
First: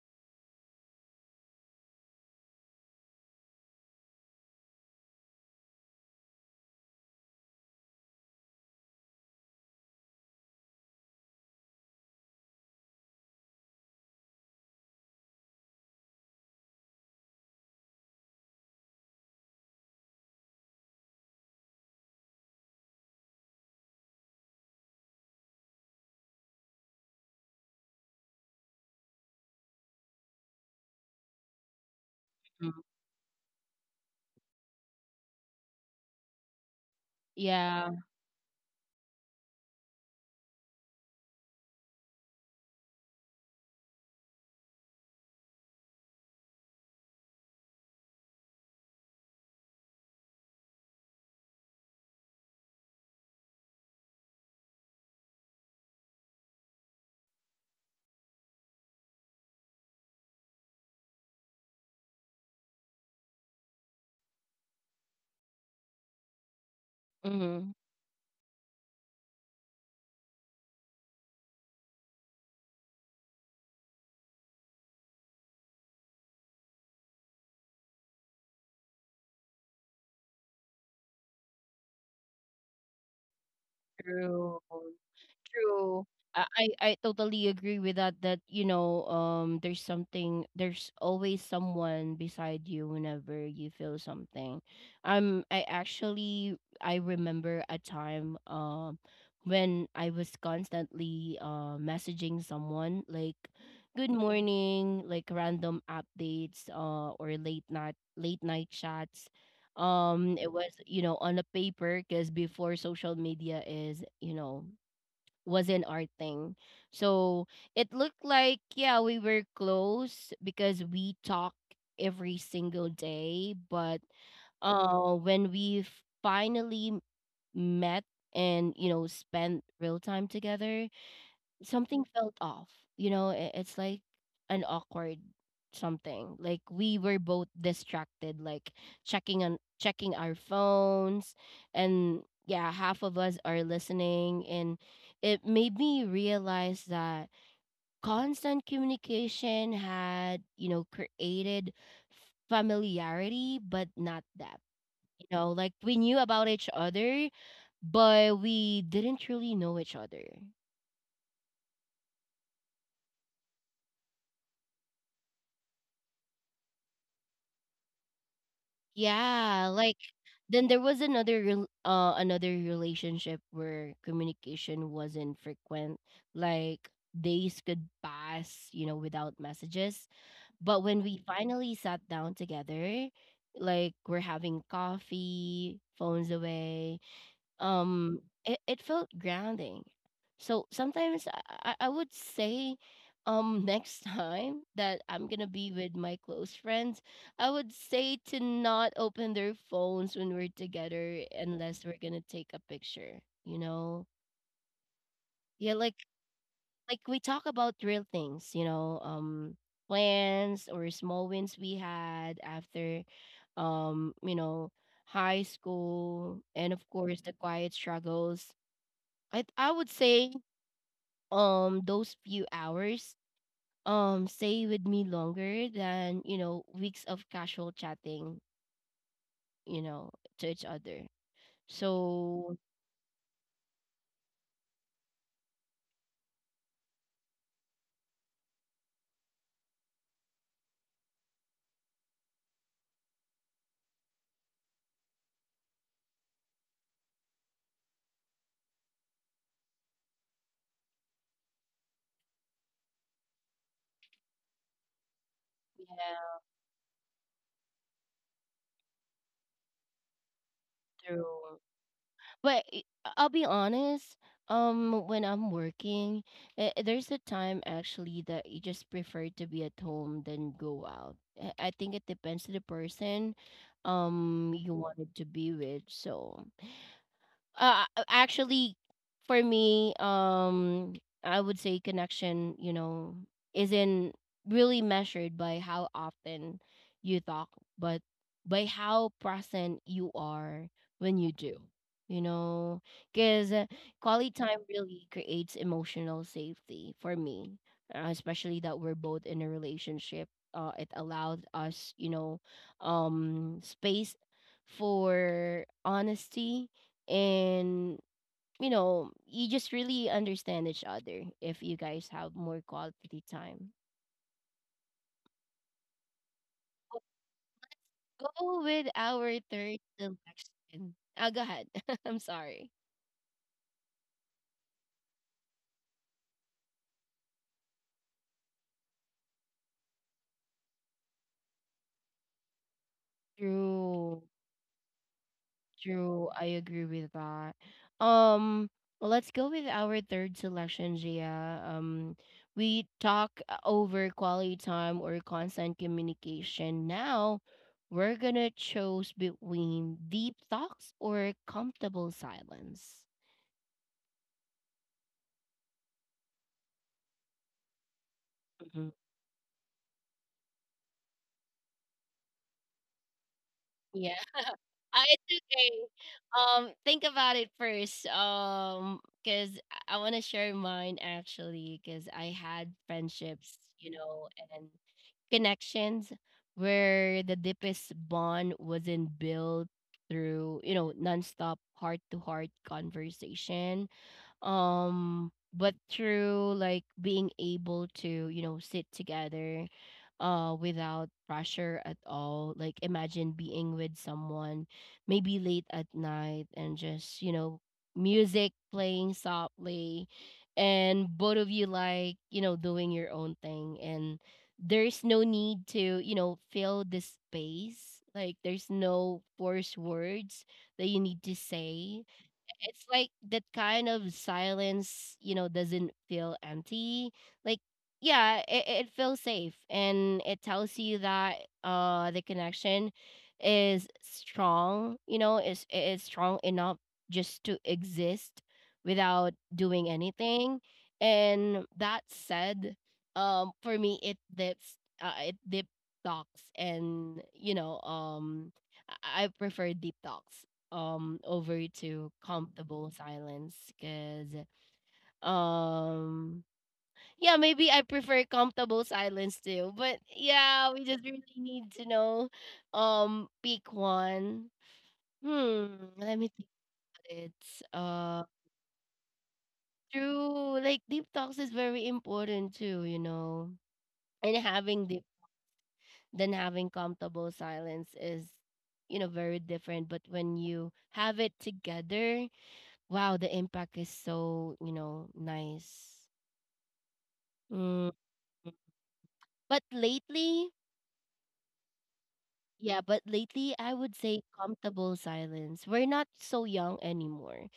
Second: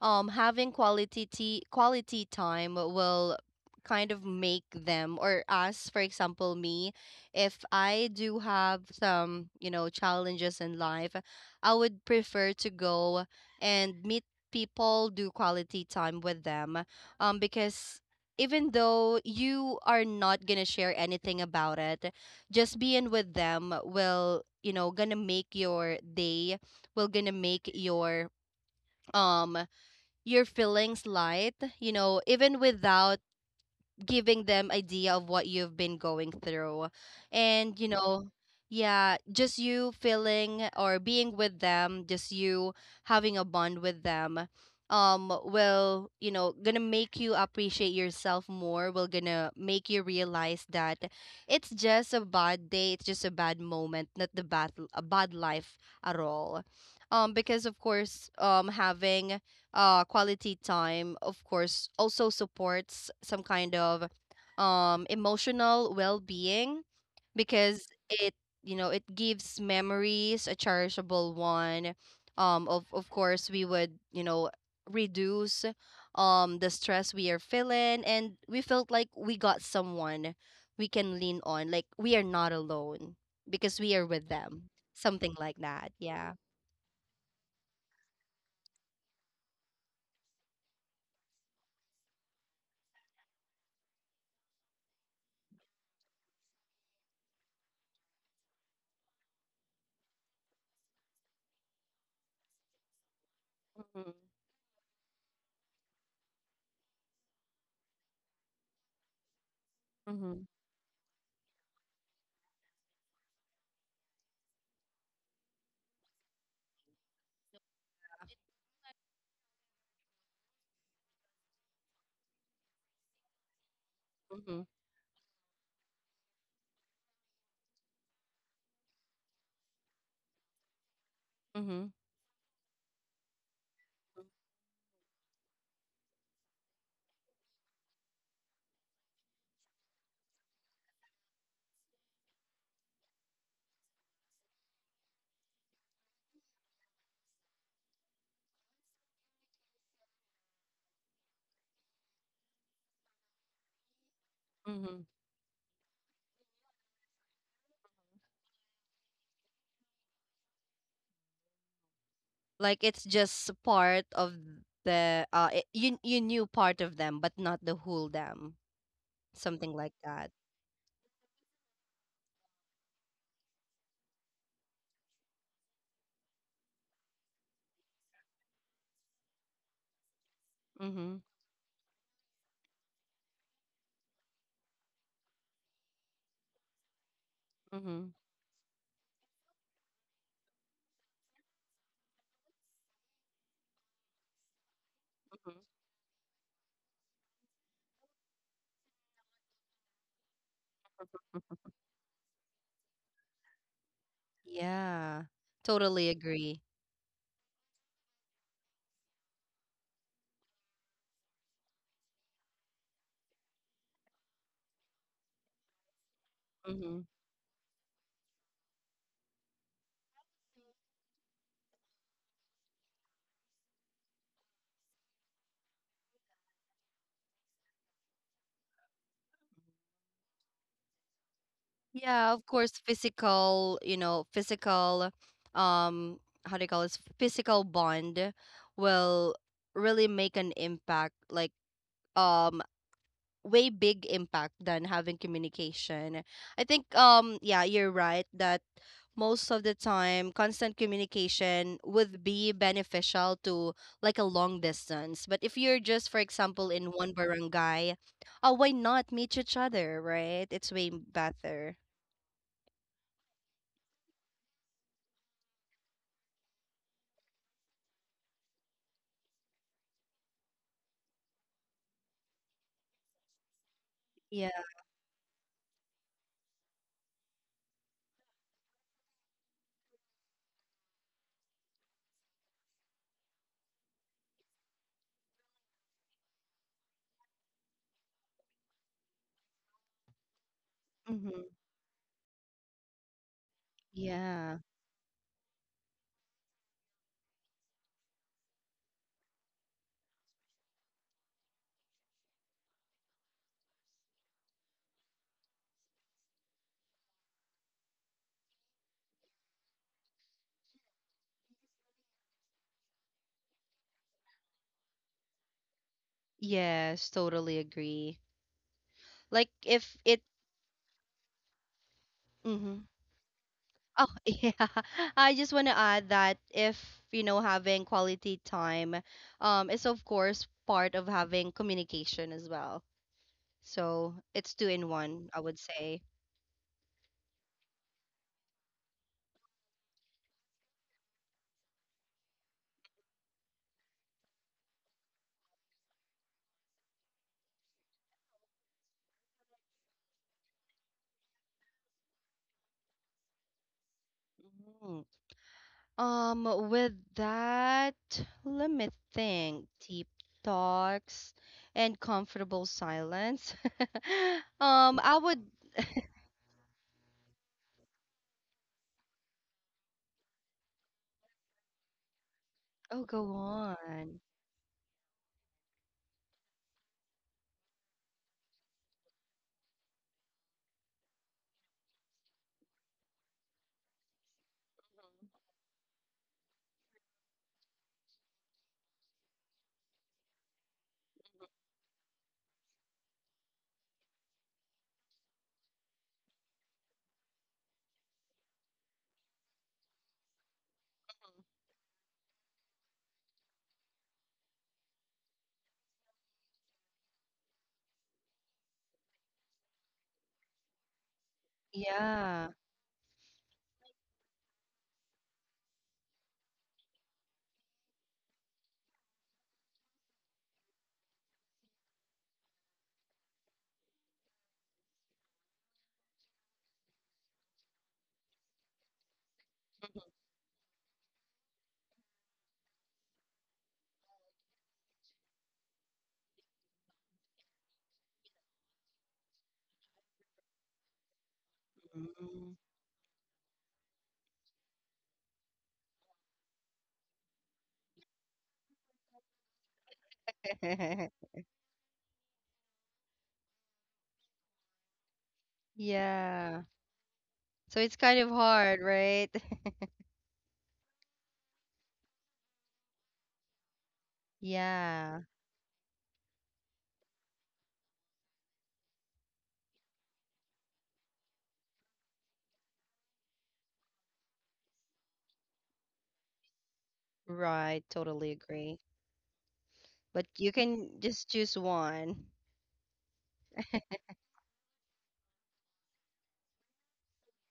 having quality time will kind of make them or us, for example me, if I do have some you know challenges in life I would prefer to go and meet people, do quality time with them, because even though you are not gonna share anything about it, just being with them will you know gonna make your day, will gonna make um your feelings light, you know, even
Mm.
without giving them idea of what you've been going through. And, you
Yeah.
know, yeah, just you feeling or being with them, just you having a bond with them will, gonna make you appreciate yourself more, will gonna make you realize that it's just a bad day, it's just a bad moment, not the bad a bad life at all. Because of course, having quality time of course also supports some kind of emotional well-being,
Mm-hmm.
because it you know it gives memories a cherishable one. Of course we would reduce the stress we are feeling, and we felt like we got someone we can lean on, like we are not alone because we are with
True.
them. Something like that.
True.
Yeah.
I totally agree with that, you know, there's something, there's always someone beside you whenever you feel something. I actually, I remember a time when I was constantly messaging someone, like
Mm-hmm.
good morning, like random updates, or late night, chats.
Mm-hmm.
It was, you know, on a paper because before social media is, you know, wasn't our thing. So it looked like, yeah, we were close because we talk every single day. But when we finally met and, you know, spent real time together,
Mm-hmm.
something felt off. You know, it's like an awkward something. Like we were both distracted, like checking our phones, and yeah, half of us are listening, and it made me realize that constant communication had, you know, created familiarity but not depth.
Mm-hmm.
Like we knew about each other, but we didn't really know each other.
Like it's just part of you knew part of them but not the whole them.
Yeah,
Something like
like,
that.
then there was another another relationship where communication wasn't frequent. Like days could pass, without messages. But when we
Mhm.
finally sat down together, like we're having coffee, phones away,
Mhm.
um it felt grounding. So sometimes I would say [laughs] next time that I'm gonna
Mhm.
be with my close friends, I would say to not open their phones when we're together unless we're gonna take a picture you know
Yeah.
yeah. like
Totally agree.
like we talk about real things, plans or small wins we had after um you know high school, and of
Mhm.
course the quiet struggles. I would say those few hours stay with me longer than weeks of casual chatting you know to each other.
Yeah, of
So
course physical, um how do you call this physical bond, will really make an impact, like, um way big impact than having communication. I think yeah, you're right that most of the time constant communication would be beneficial to, like, a long distance. But if you're just, for
yeah,
example, in one barangay, oh, why not meet each other, right? It's way
true.
better.
But I'll be honest. When I'm working, there's a time actually that you just prefer to be at home than go out. I think it depends to the person,
Yeah.
you wanted to be with. So, actually, for me, I would say connection, isn't really measured by how often you talk, but by how present you are when you do.
Mm-hmm.
You know, because quality time
Yeah.
really creates emotional safety for me, especially that we're both in a relationship. It allowed us, space for honesty and you just really understand each other if you guys have more quality time.
Yes, totally agree.
We'll go with our
Like
third
if it
selection. Oh, go ahead. [laughs] I'm sorry.
Mm-hmm. Oh, [laughs] yeah. I just want to add that if, having quality time is of course part of having communication as well.
True.
So, it's two in one, I would say.
True, I agree with that. Um, well, let's go with our third selection, Gia. We talk, over quality time or constant communication. Now, we're gonna choose between deep talks or comfortable silence.
Mhm. Um, with that, let me think. Deep talks and comfortable silence.
Mhm.
[laughs] I
It's
would.
okay. Think about it first. Because I want to share mine actually, because I had
Oh, go
friendships,
on.
and connections where the deepest bond wasn't built through, nonstop heart to heart conversation, but through, like, being able to sit together, without pressure at all, like imagine being with someone maybe late at night, and just, music playing softly, and both of you, like, doing your own thing, and there's no need to fill the space, like there's no forced words that you need to say.
Yeah.
It's like that kind of silence, doesn't feel empty. Like, yeah, it feels safe, and it tells you that the connection is strong, is strong enough just to exist without doing anything. And that said, for me it deep talks and I prefer deep talks over to
Mhm.
comfortable silence because um yeah, maybe I prefer comfortable silence too, but yeah, we just really
[laughs]
need to know, pick one. Hmm, let me think
Yeah.
about it.
So it's
uh
kind of hard, right? [laughs]
True, like deep talks is very important too, and having deep
Yeah,
than having comfortable silence is very different, but when you have it together, wow, the impact is so, nice.
right.
Mm.
Totally agree.
But
But
lately,
you can just choose one.
yeah, but lately I would say comfortable silence. We're not so young anymore,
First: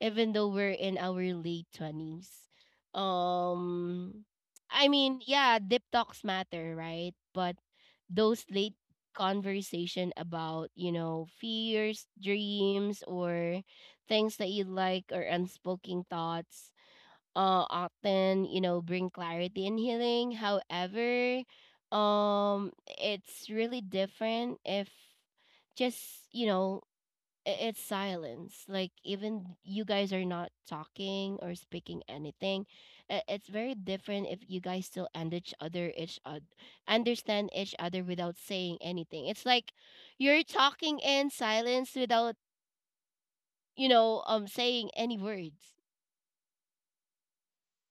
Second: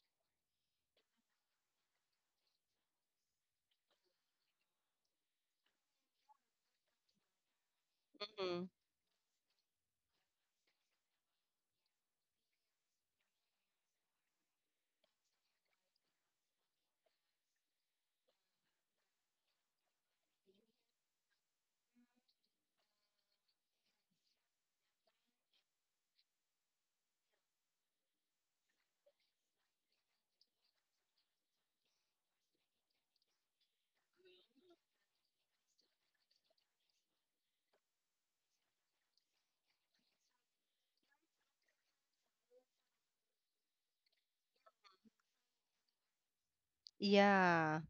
even though we're in our late 20s. Um I mean, yeah, deep talks matter, right? But those
Hmm.
late conversation about, fears, dreams, or things that you like or unspoken thoughts, often bring clarity and healing. However, um it's really different if just it's silence, like even you guys are not talking or speaking anything. It's very different if you guys still and each other understand each other without saying anything. It's like you're talking in silence without saying any words.
Yeah.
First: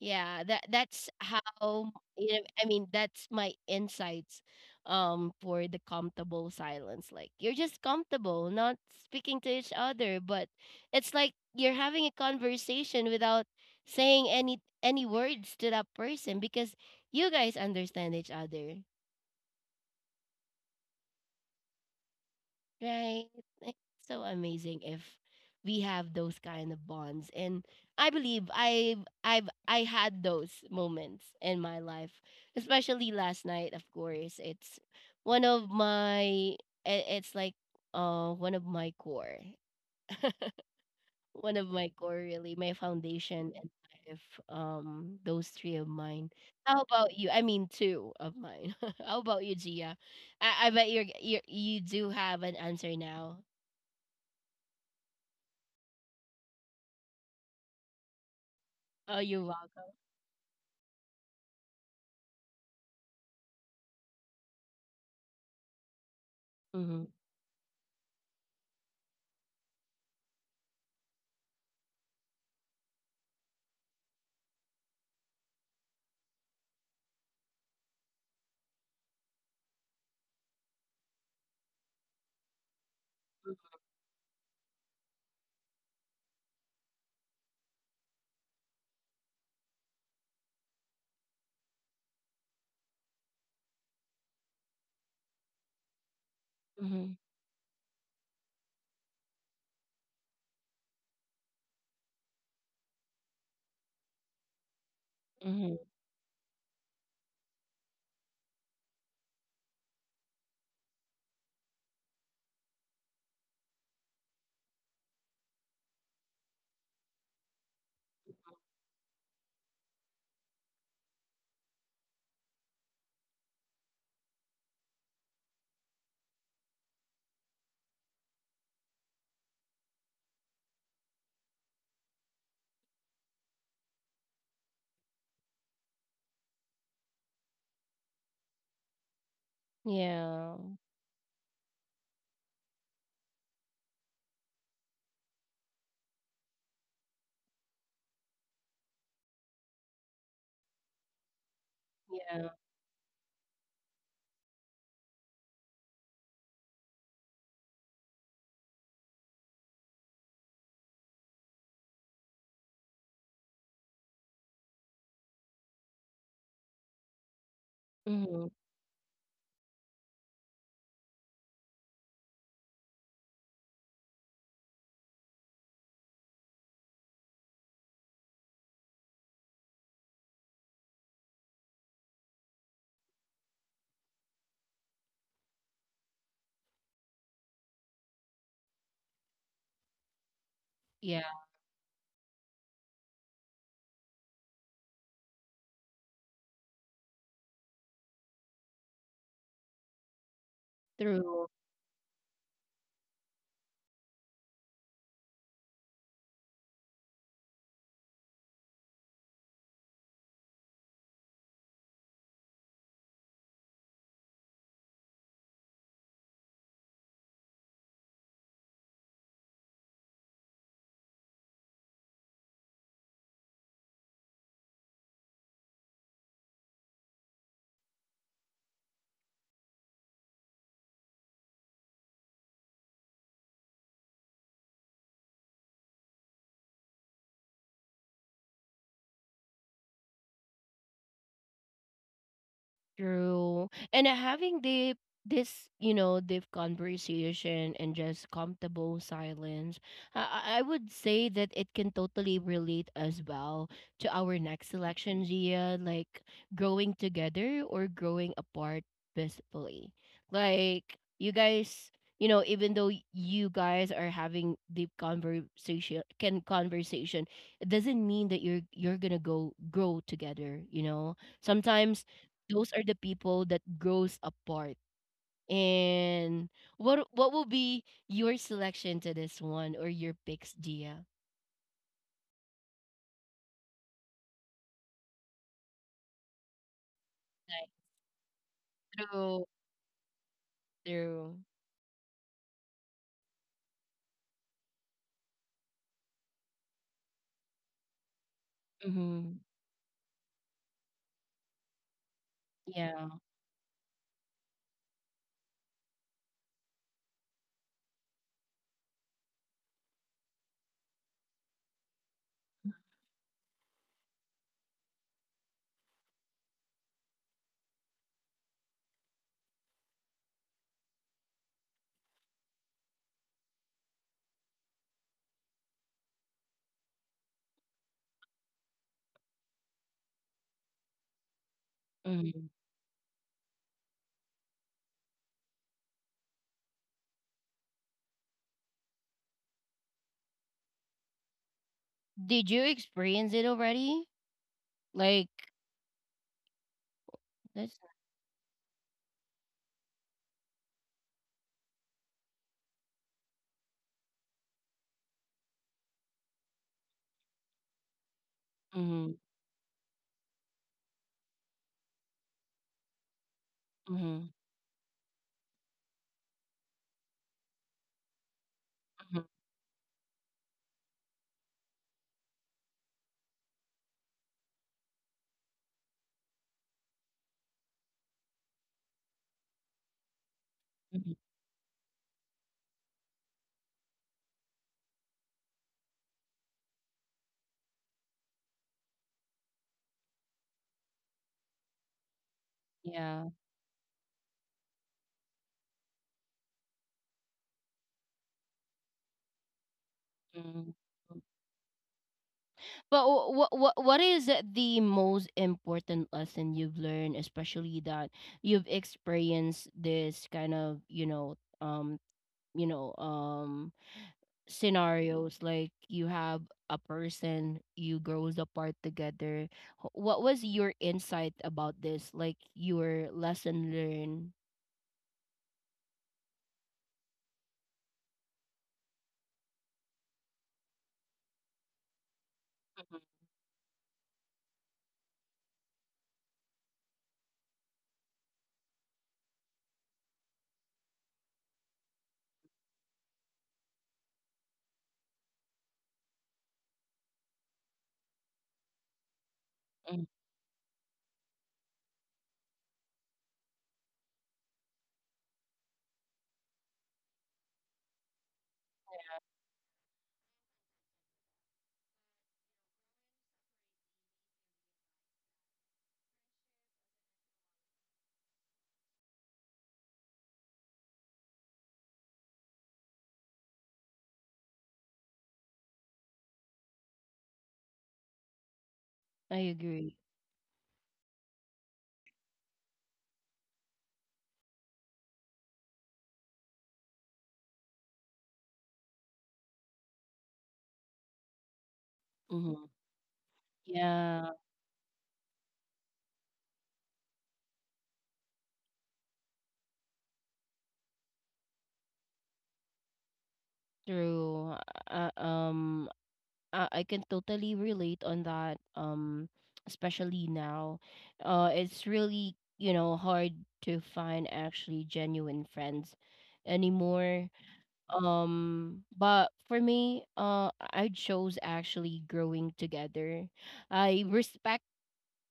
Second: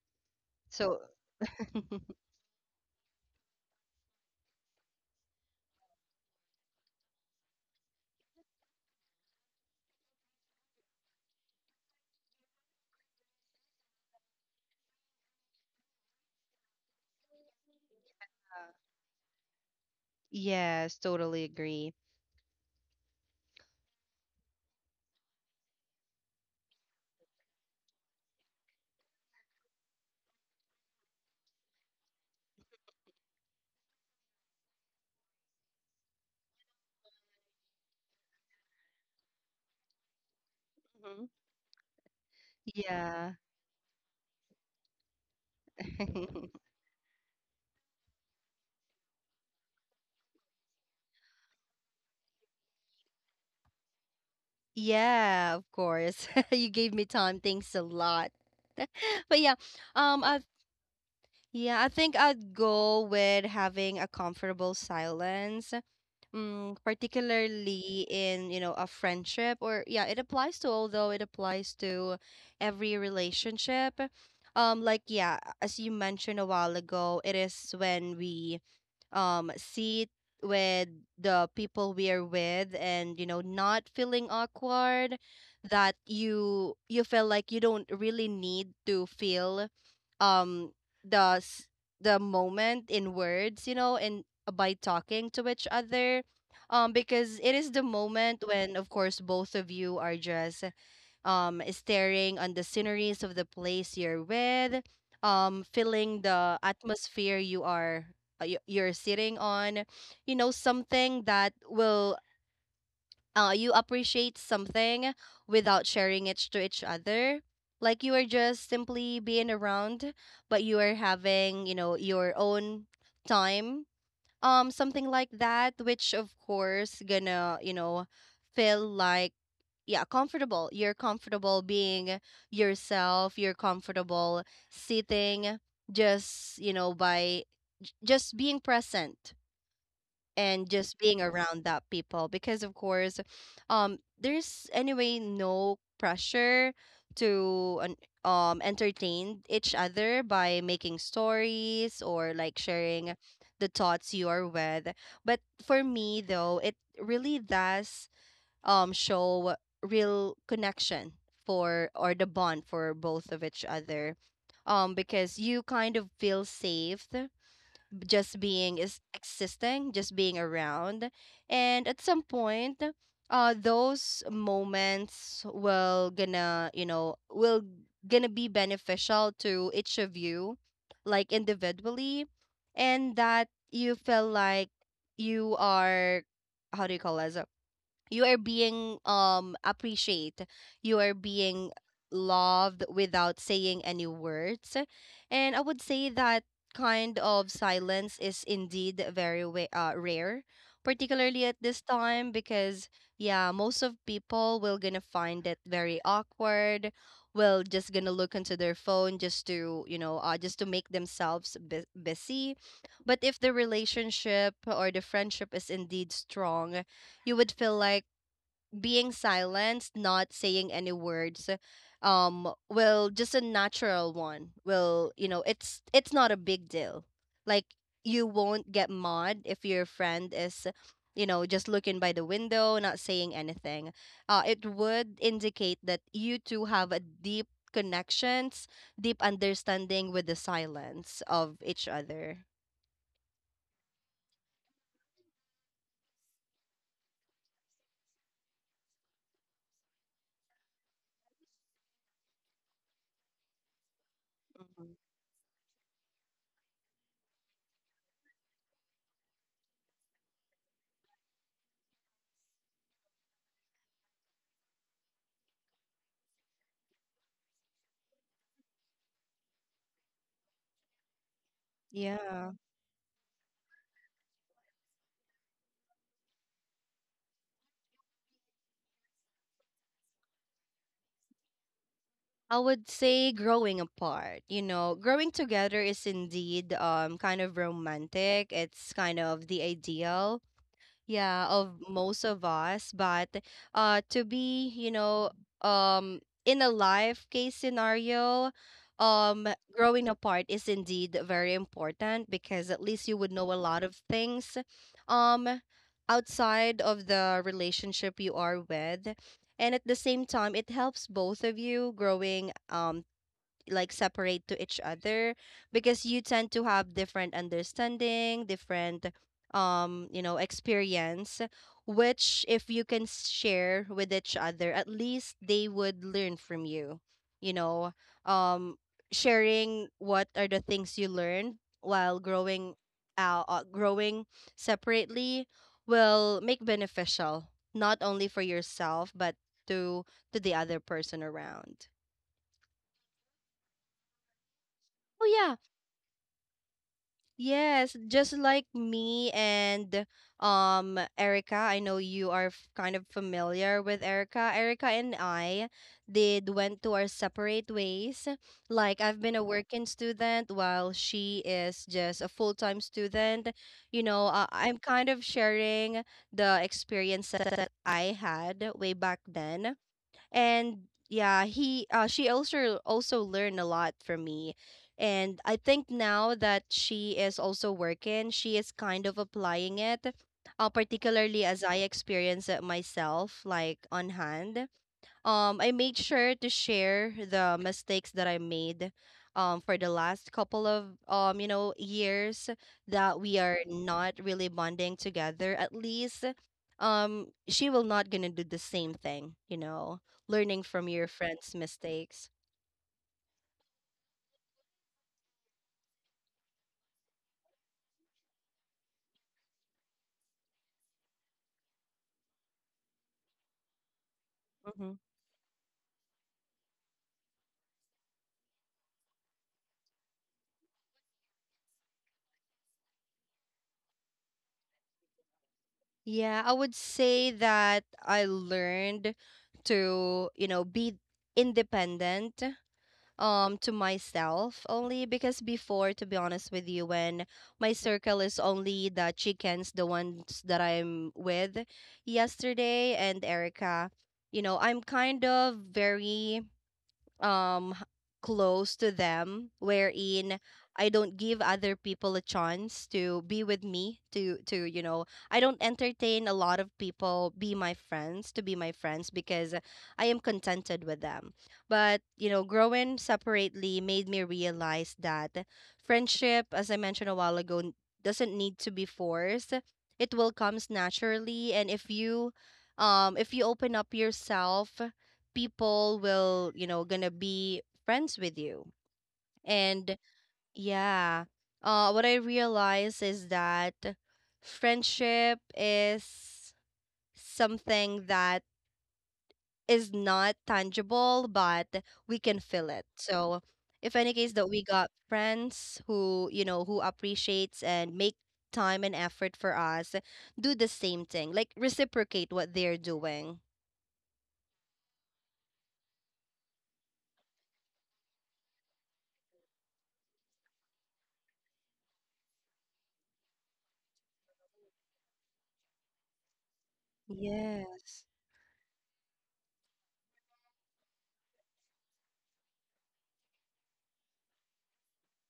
Yeah, that
So,
that's how, I mean that's my insights for the comfortable silence. Like you're just comfortable not speaking to each other, but it's like you're having a conversation without saying any words to that person because you guys understand each other.
yes, totally agree.
Right? It's so amazing if we have those kind of bonds. And I believe I had those moments in my life, especially last night. Of course, it's one of my I- it's like one of my core,
Hmm.
one of my core really, my
Yeah.
foundation and life. Those three of mine.
[laughs]
How about you? I mean, two of mine. [laughs] How about you, Gia? I bet you do have an answer now.
Yeah, of course. [laughs] You gave me time. Thanks a lot. [laughs]
Oh,
But
you're
yeah,
welcome.
um, I yeah, I think I'd go with having a comfortable silence. Mm,
Mhm.
particularly in a friendship, or yeah, it applies to although it applies to every relationship. Like, yeah, as you mentioned a while ago, it is when we see it with the people we are with, and not feeling awkward, that you feel like you don't really need to feel um the s- the moment in words and by talking to each other,
Mhm.
because it is the moment when of course both of you are just, staring on the sceneries of the place you're with,
Mhm.
feeling the atmosphere you are, you're sitting on, something that will, you appreciate something without sharing it to each other. Like you are just simply being around, but you are having your own time. Something like that, which of course gonna feel like, yeah, comfortable you're comfortable being yourself, you're comfortable sitting, just by just being present
Yeah.
and just being around that people, because of course there's anyway no pressure to entertain each other by making stories or
Yeah.
like sharing the thoughts you are with. But for me though, it really does show real connection for or the bond for both of each other, because you kind of feel safe, just
Mhm.
being is existing, just being around. And at some point, those moments will gonna will gonna be beneficial to each of you, like, individually. And that you feel like you are, how do you call it, you are being appreciate, you are
Yeah.
being loved without saying any words. And I would say that kind of silence is indeed very, rare, particularly
True.
at this time, because, yeah, most of people will gonna find it very awkward, will just gonna look into their phone just to just to make themselves busy. But if the relationship or the friendship is indeed strong, you would feel like being silenced, not saying any words, will just a natural one will it's not a big deal. Like you won't get mad if your friend is just looking by the window, not saying anything. It would indicate that you two have a deep connections, deep understanding with the silence of each other.
True. And having the this, deep conversation and just comfortable silence, I would say that it can totally relate as well to our next
Mhm.
selection, Gia, like growing together or growing apart peacefully. Like you guys, even though you guys are having deep conversation can conversation, it doesn't mean that you're gonna go grow together, Sometimes
Yeah.
those are the people that grows apart. And what will be your selection to this one or your picks, Gia?
I would say growing apart. You know, growing together is indeed kind of
Like
romantic. It's kind
through
of the ideal,
through.
yeah, of most of us, but to be um in a life case scenario,
Mm-hmm.
um growing apart is indeed very important because at least you
Yeah.
would know a lot of things um outside of the relationship you are with. And at the same time it helps both of you growing, like, separate to each other, because you tend to have different understanding, different experience, which if you can share with each other, at least they would learn from you. You know, um sharing what are the things you learned while
Mm-hmm.
growing separately will make beneficial not only for yourself, but to to the other person around.
Did you experience it already?
Oh
Like
yeah.
that's.
Yes, just like me and Erica. I know you are kind of familiar with Erica. Erica and I did went to our separate ways. Like,
Mm-hmm.
I've been a working student while she is just a full-time student. You
Mm-hmm.
know, I'm kind of sharing the experiences that I had way back
Mm-hmm.
then, and yeah, he she also learned a lot from me. And I think now that she is also working, she is kind of applying it,
Hmm.
particularly as I experience it myself, like, on hand. I made sure to share the mistakes that I made for the last couple of years that
Yeah.
we are not really bonding together. At least she will not gonna do the same thing, you know, learning
Mm-hmm.
from your friends' mistakes.
But what is the most important lesson you've learned, especially that you've experienced this kind of, um you know um
Hmm.
scenarios, like you have a person you grows apart together. What was your insight about this, like your lesson learned?
Yeah, I would say that I learned to, you know, be independent to myself only. Because before, to be honest with you, when my circle is only the chickens, the ones that I'm with yesterday and Erica, you know, I'm kind of very, um h- close to them,
Mm,
wherein I don't give other people a chance to be with me, to you know I don't entertain a lot of people be my friends to be my friends, because I am contented with them. But you know, growing separately made me realize that friendship, as I mentioned a while ago, doesn't need to be forced. It will comes naturally, and if you open up yourself, people will, you know, gonna be friends with you.
I agree.
And, yeah, what I realize is that friendship is something that is not tangible, but we can
Mm-hmm.
feel it. So if any
Yeah,
case that we got friends who who appreciates and make time and effort for us, do the same thing, like reciprocate what they're doing.
true. Uh, um, I can totally relate on that. Especially now, it's really hard to find actually genuine friends anymore.
Yes.
But for me, I chose actually growing together. I respect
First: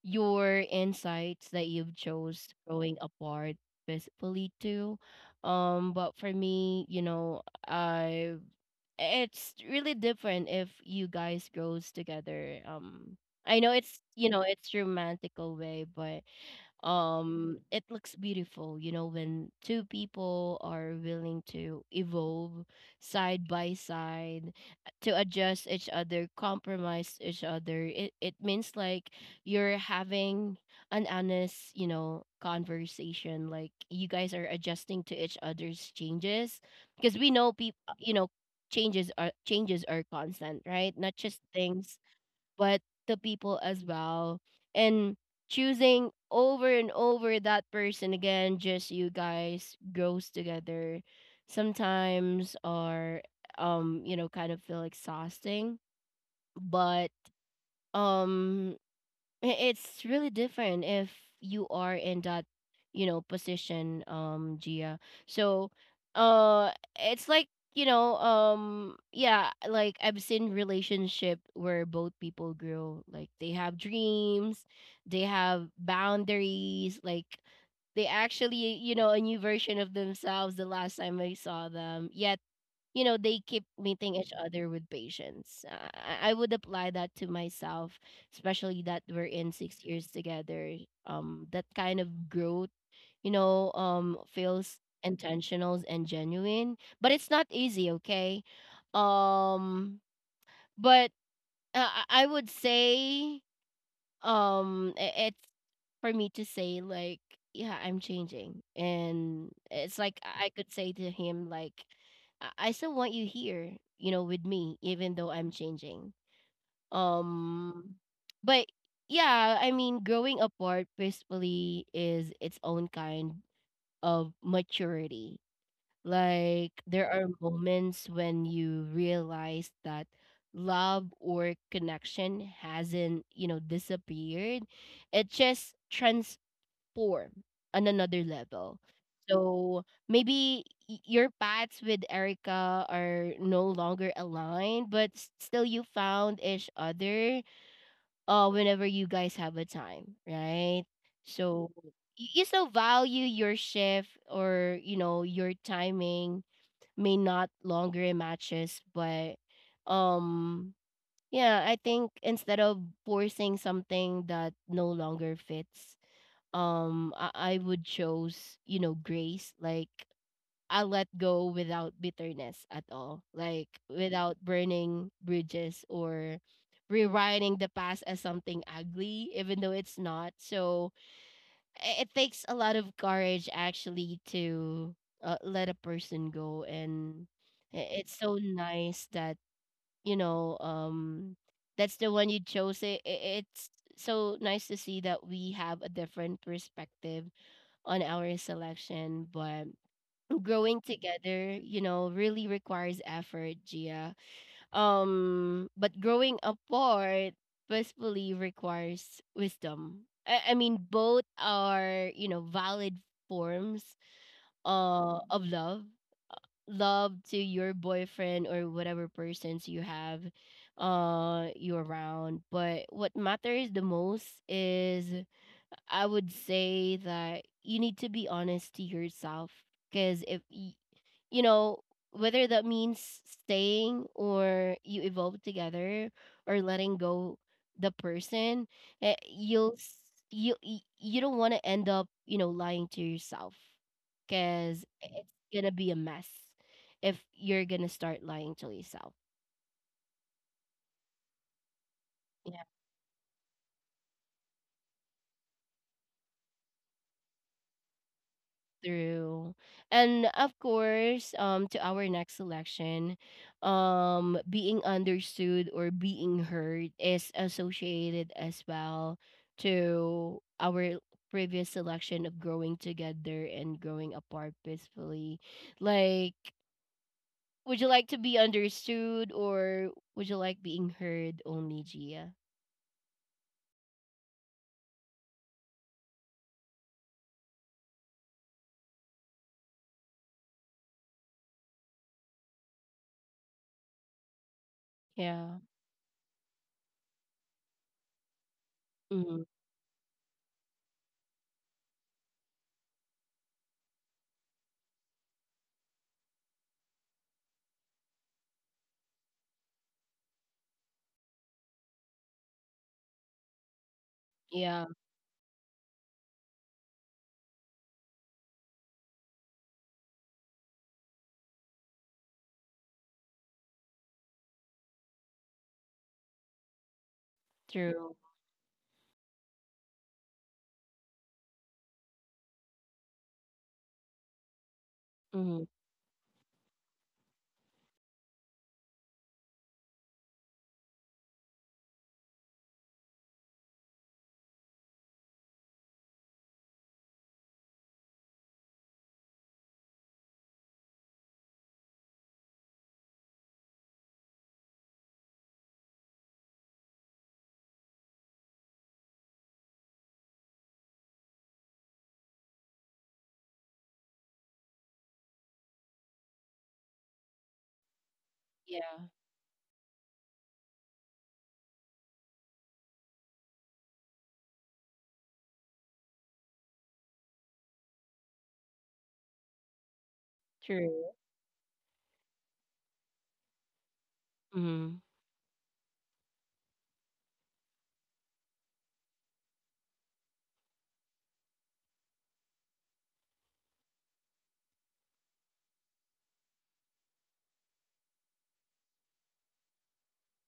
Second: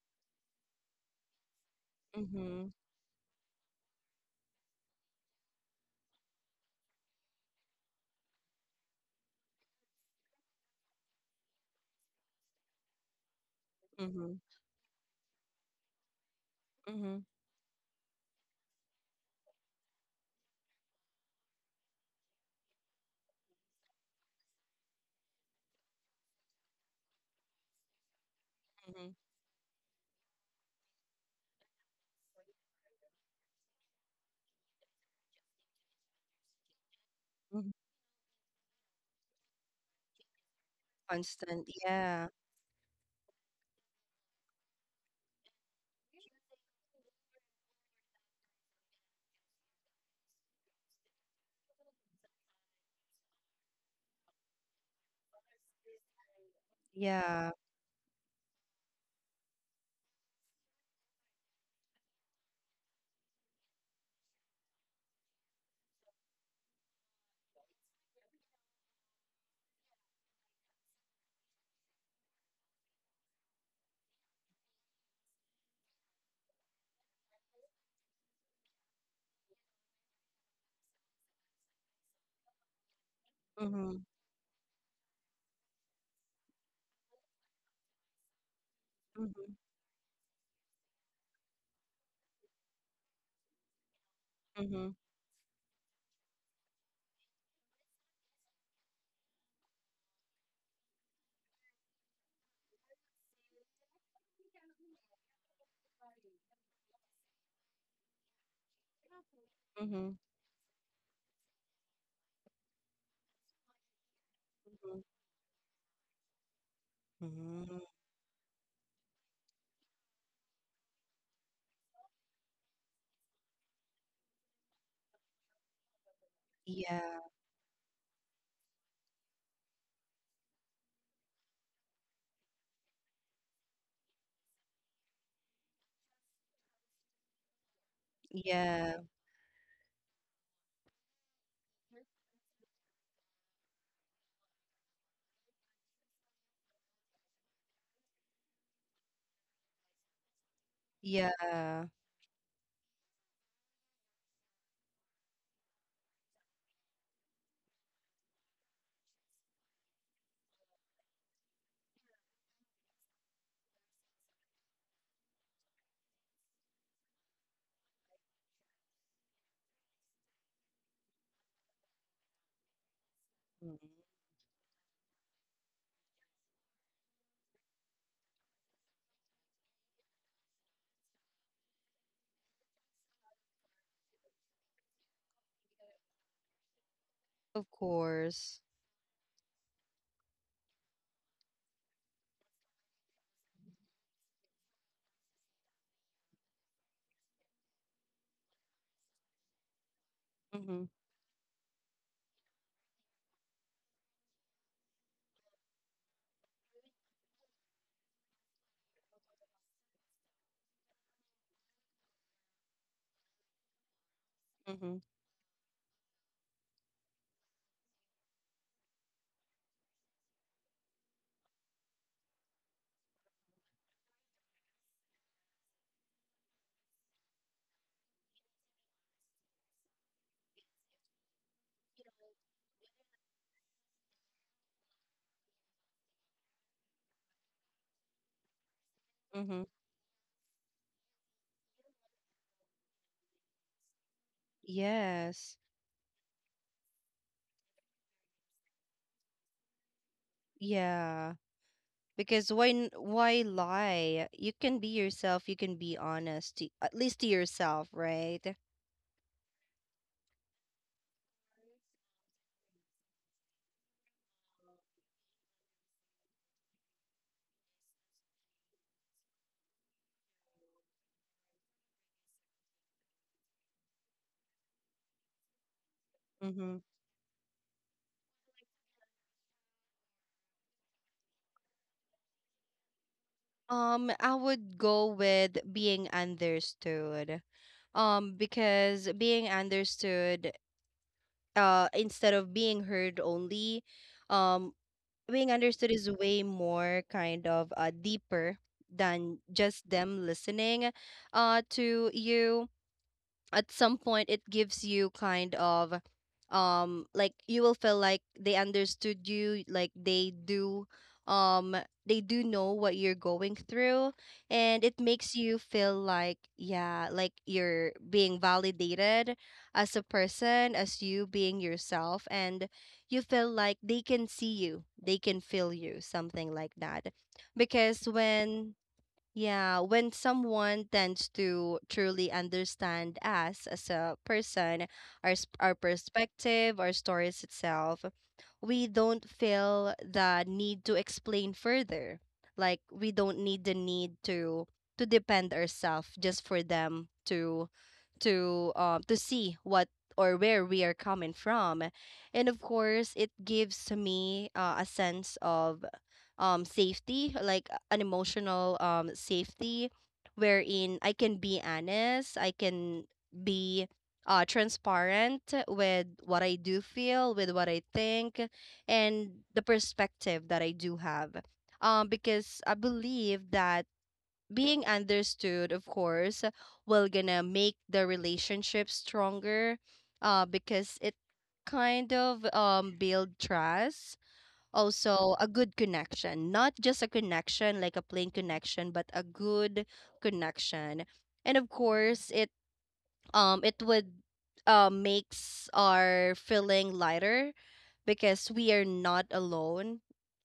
your insights that you've chose
Mm-hmm.
growing apart physically too. But for me, I it's really different if you guys grows together. I know it's you
Mm-hmm.
know it's romantical way, but
Mm-hmm.
it looks beautiful when two people are willing to evolve side by side, to adjust each other, compromise each other. It means like you're having an honest, conversation, like you guys are adjusting to each other's changes, because we know
Mhm.
people, changes are constant, right? Not just
Constant.
things,
Yeah.
but the people as well. And choosing over and over that person again, just you guys grows together sometimes, or kind of feel exhausting. But
Yeah.
um it's really different if you are in that, position, Gia. So, uh, it's like, yeah, like I've seen relationship where both people grow. Like they have dreams, they have boundaries, like they actually, a new version of themselves the last time I saw them. Yet they keep
Mhm.
meeting each other with patience, I would apply that to myself, especially that we're in
Mhm.
6 years together. That kind of growth, feels
Mhm.
intentional and genuine, but it's not easy, okay? um but I would say it's for me to say, like, yeah, I'm changing, and it's
Mhm.
like I could say to him, like, I still want you here, with me
Mhm.
even though I'm changing.
Mm.
um but yeah, I mean growing apart peacefully is its own kind of maturity, like, there
Yeah.
are moments when you realize that love or connection hasn't, disappeared. It just transformed on another level.
Yeah.
So maybe your paths with Erica are no longer aligned, but still you found each other, whenever you guys have a time, right? So
Yeah.
you still value your shift or your timing may not longer matches, but um yeah, I think instead of forcing something that no longer fits, I would choose, grace, like I let go without bitterness at all, like
Mhm.
without burning bridges or rewriting the past as something ugly even though it's not. So it takes a lot of courage actually to, let a person go. And
Of
i- it's so
course.
nice that, you know um that's the one you chose. It's so nice to see that we have a different perspective on our selection, but growing
Mhm.
together, really requires effort, Gia. But growing apart peacefully requires wisdom. I mean, both are, valid forms,
Mhm.
of love. Love to your boyfriend or whatever persons you have, you around. But what matters the most is, I would say, that you need to be honest to yourself. Because if you know, whether that means staying or you evolve together or letting go the person,
Mhm.
you'll s- you y- you don't want to end up, lying to yourself, because it's
Yes.
gonna be a mess if you're gonna start lying to yourself.
Yeah. Because
Yeah.
why why lie? You can be yourself, you can be honest to, at least to yourself, right?
True. And of course, to our next selection, being understood or being heard is associated as well to our previous selection of growing together and growing apart peacefully. Like,
Mhm.
would you like to be understood or would you like being heard only, Gia?
I would go with being understood, because being understood, instead of being heard only, um being
Yeah.
understood is way more kind of deeper than
Mm-hmm.
just them listening, to you. At some point it gives you kind of, like, you will feel like they understood you, like they do, um they do know what you're going through.
Yeah,
And it makes you feel like, yeah, like you're being validated as a person, as you being yourself, and you feel like they can see you, they can feel you, something like that. Because
true.
when, yeah, when someone tends to truly understand us as a person, our s-
Mm-hmm.
our perspective, our stories itself, we don't feel the need to explain further. Like, we don't need the need to depend ourselves just for them to to see what or where we are coming from. And of course, it gives me, a sense of, safety, like an emotional, safety, wherein I can be honest, I can be transparent with what I do feel, with what I think,
Yeah,
and the perspective that I do have. Because I believe that being understood, of course, will gonna make the relationship stronger,
true.
because it kind of build trust,
Mm-hmm.
also a good connection, not just a connection, like a plain connection, but a good connection. And of course, it would, makes our feeling lighter, because we are not alone,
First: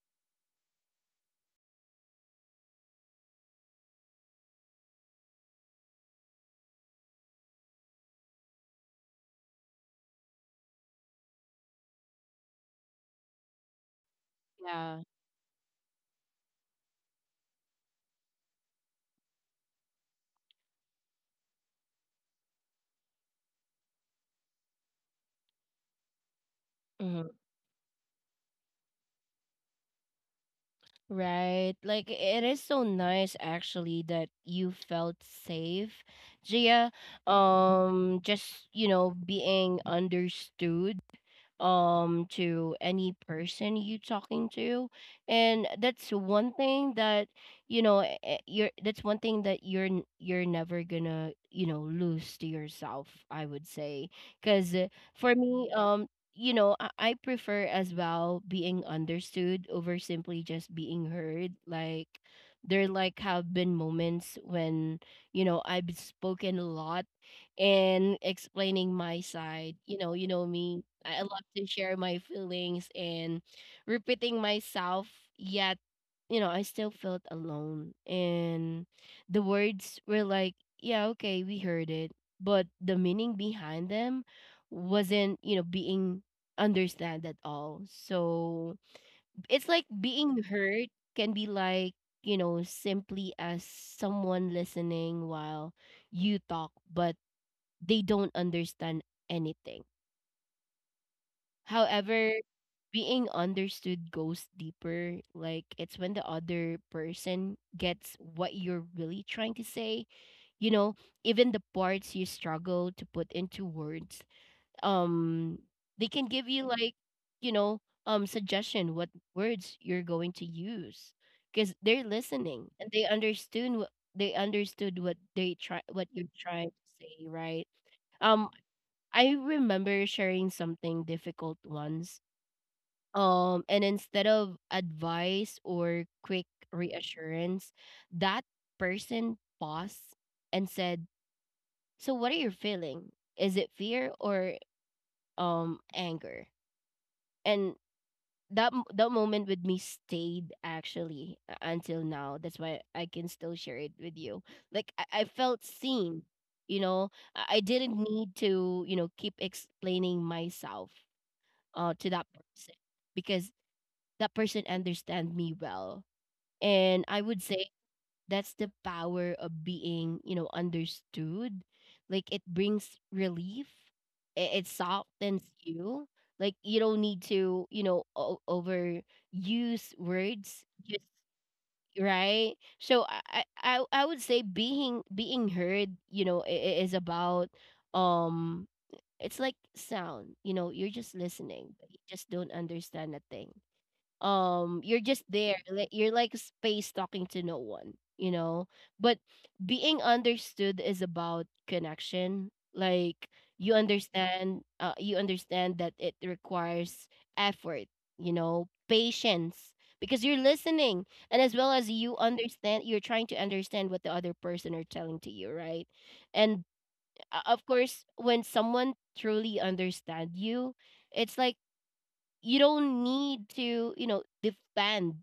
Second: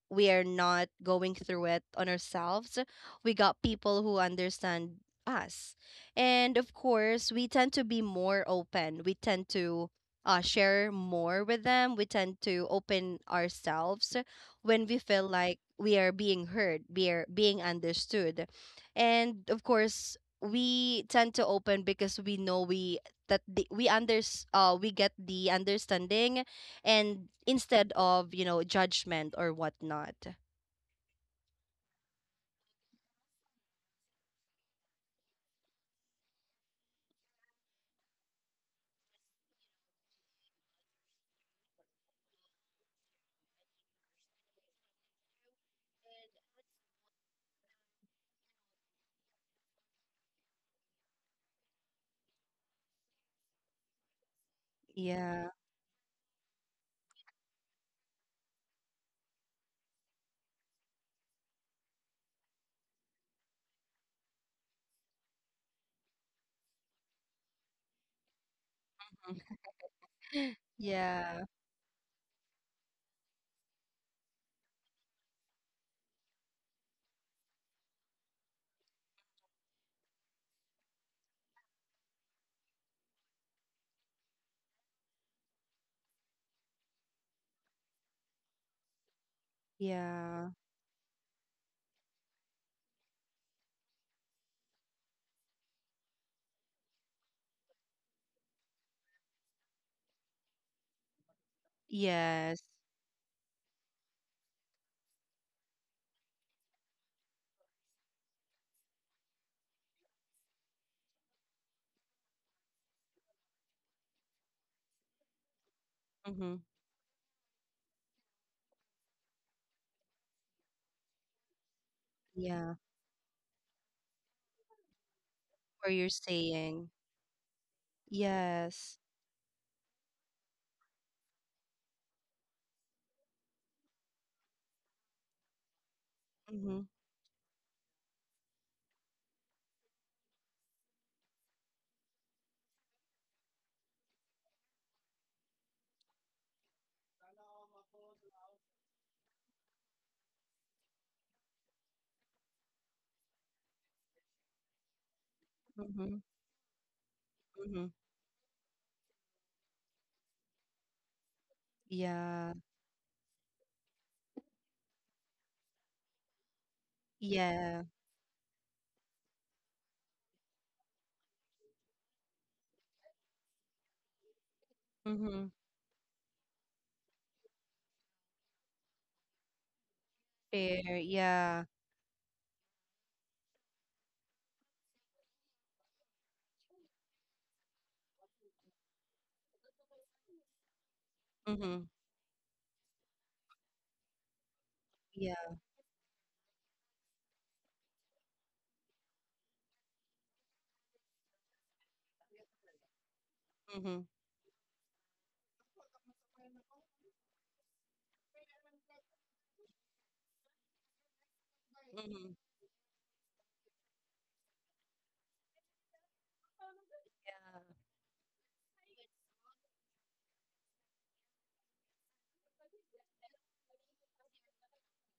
we are not going through it on ourselves. We got people who understand us. And of course, we tend to be more open. We tend to, share more with them. We tend to open ourselves when we
Yeah.
feel like we are being heard, we are being understood. And of course, we tend to open because we know we that the, we under we get the understanding,
Mm-hmm.
and instead of, you know, judgment or whatnot.
Right. Like it is so nice actually that you felt safe, Gia. Being understood to any person you talking to, and that's one thing that you know eh, eh, you're that's one thing that you're never gonna, you know, lose to yourself, I would say. Because for
Yeah.
me, you know, I prefer as well being understood over simply just being heard. Like there, like, have been moments when, you know, I've spoken a lot and explaining my side. You know, you know
[laughs]
me, I love
Yeah.
to share my feelings and repeating myself, yet, you know, I still felt alone. And the words were like, yeah, okay, we heard it. But the meaning behind them wasn't, you know, being understand at all. So it's like being
Yeah.
heard can be like, you know, simply as someone listening while you talk, but they don't understand anything. However,
Yes.
being understood goes deeper. Like it's when the other person gets what you're really trying to say. You know, even the parts you struggle to put into words. Um, they can give
Mm-hmm.
you like, you know, suggestion what words you're going to use, because they're listening
Yeah.
and they understood
Where
what
you're
you're trying
saying,
to say, right? Um,
yes.
I remember sharing something difficult once, and instead of advice or quick
Mm-hmm.
reassurance, that person paused and said, so, what are you feeling? Is it fear or, anger? And that moment with me stayed actually until now. That's why I can still share it with you. Like, I felt
Mm-hmm.
seen. You know, I
Mm-hmm.
didn't need to, you know, keep explaining myself, to that
Yeah.
person, because that person understand me well. And I would say
Yeah.
that's the power of being, you know, understood. Like it brings relief. It softens
Mm-hmm.
you. Like you don't need to, you know, overuse words.
Fair.
Just
Yeah.
right. So, I would say being heard, you know, is about um. It's like sound. You know, you're just listening, but
Mm-hmm.
you just don't understand a thing. You're just
Yeah.
there, like you're like a space talking to no one, you know. But being understood is about connection. Like you
Mm-hmm.
understand, you understand that it requires effort, you know, patience, because you're listening, and as well as you
Mm-hmm.
understand, you're trying to understand what the other person are telling to you, right? And
Yeah.
of course, when someone truly understand you, it's like you don't need to, you know, defend.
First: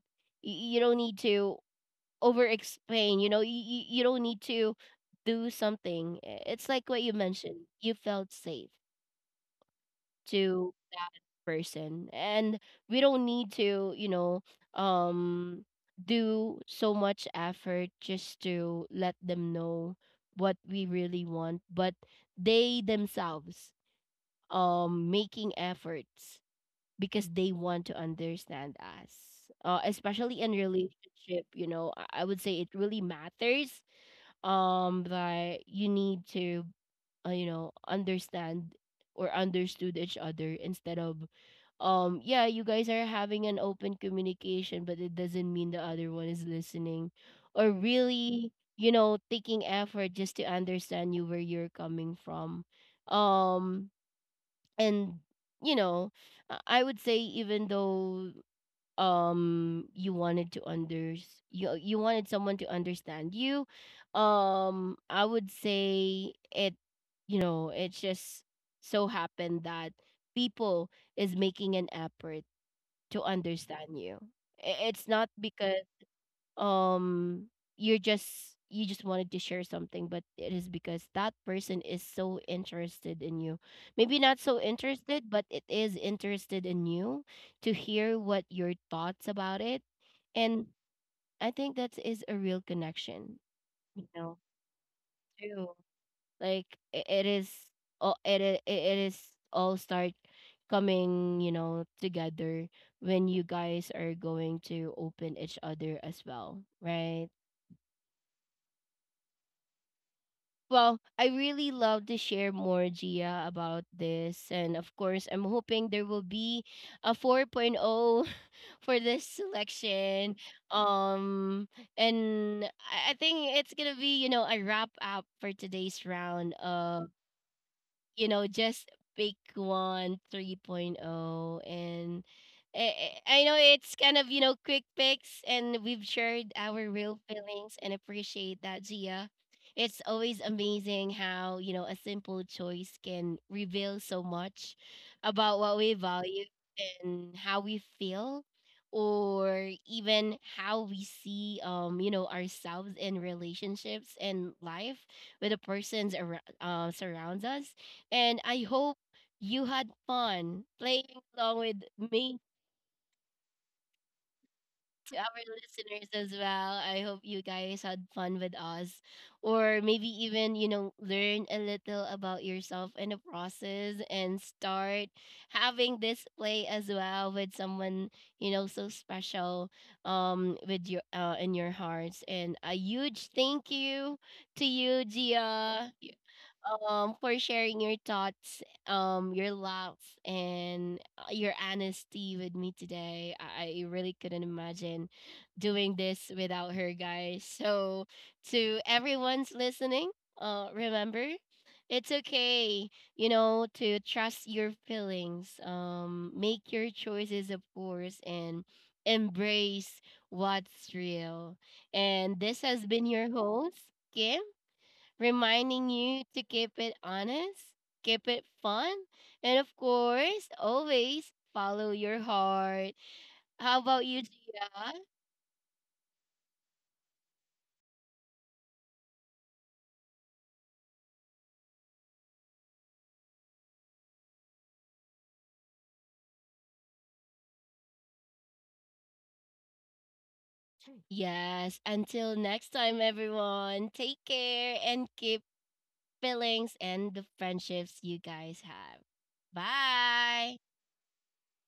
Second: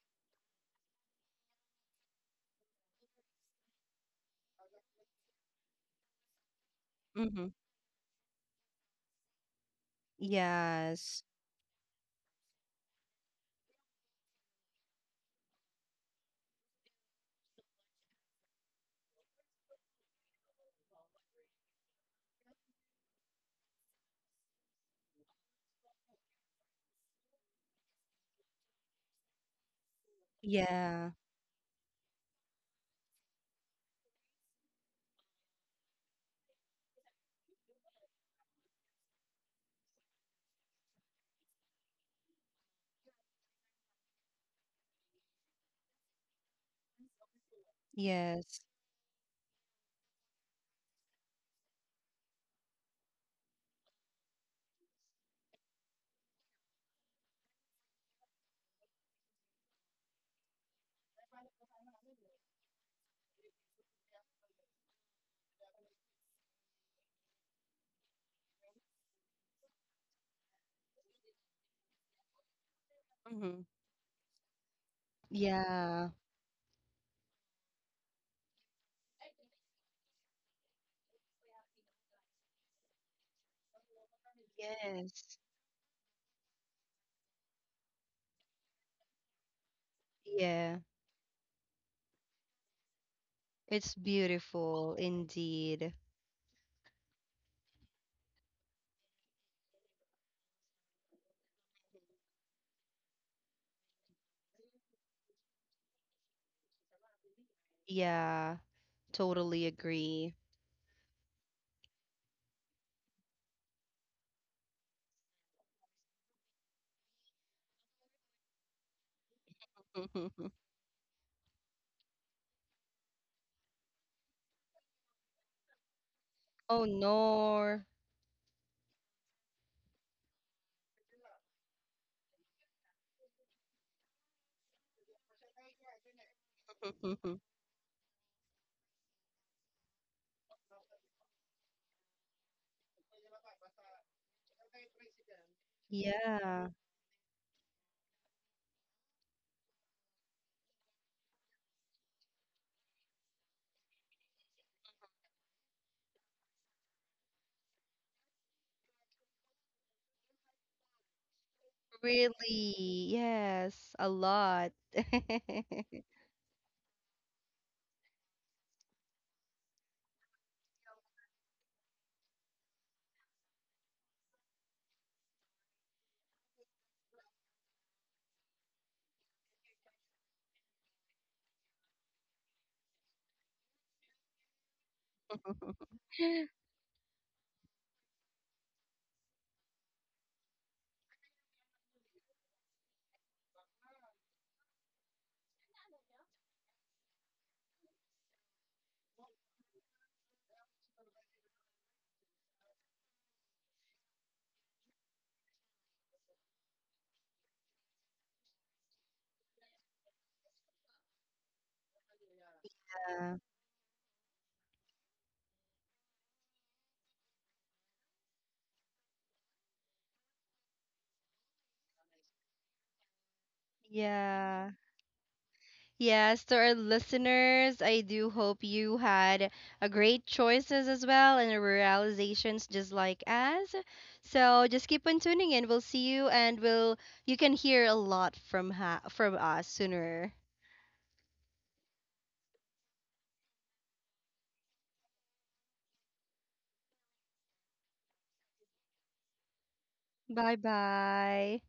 You don't need to over explain, you know, you you don't need to do something. It's like what you
Mm-hmm.
mentioned, you felt safe to that
Yes.
person. And we don't need to, you know, um do so much effort just to let them know what we really want, but they themselves, making efforts because they want to understand us. Especially in
Yeah.
relationship, you know, I would say it really matters that you need to, you know, understand or understood each other, instead of, yeah, you guys are having an open communication, but it doesn't mean the other one is listening or really,
Yes.
you know, taking effort just to understand you where you're coming from. um and, you know, I would say, even though, um you wanted to under you you wanted someone to understand you, I would say it, you know, it just so happened that people is making an effort to
Mm-hmm.
understand you. It's not because,
Yeah.
um you just wanted to share something, but it is because that person is so interested in you. Maybe not so interested,
Yes.
but it is interested in you, to hear what your thoughts about it. And
Yeah.
I think that is a real connection,
It's
you know,
beautiful
too.
indeed.
Like, it is all it is all start coming, you know, together, when you guys are going to open each other as well, right?
Yeah, totally agree.
Well, I really love to share more, Gia, about this. And of course, I'm hoping there will be a 4.0 [laughs] for this selection.
[laughs]
Um, and I think it's going to be, you know, a wrap up for today's round
Oh
of,
no.
you know, just pick one 3.0. And I, I know it's kind of, you know, quick picks, and we've shared our real
[laughs]
feelings, and appreciate that, Gia. It's always amazing how, you know, a simple choice can reveal so much about what we value
Yeah,
and how we feel, or even how we see, you know, ourselves in relationships and life, with the persons around, surrounds us. And I hope you had fun playing along with me.
really. Yes, a lot.
To our
[laughs]
listeners as well, I hope you guys had fun with us, or maybe even, you know, learn a little about yourself in the process, and start having this play as well with someone, you know, so special, with your in your hearts. And a huge thank you to you, Gia, for sharing your thoughts, your laughs, and your honesty with me today. I really couldn't imagine doing this without her, guys. So, to everyone's listening, remember, it's okay, you know, to trust your feelings, make your choices, of course, and embrace what's real. And this has been your
Yeah.
host, Kim, reminding you to keep it honest, keep it fun, and of course, always follow your heart. How about you,
Yeah.
Gia?
Yes, to our listeners, I do hope you had a great choices as well and realizations just like us. So just keep on tuning in. We'll see you, and we'll you can hear a lot from ha from us sooner.
Yes, until next time, everyone, take care and keep feelings and the friendships you guys have.
Bye
Bye.
bye.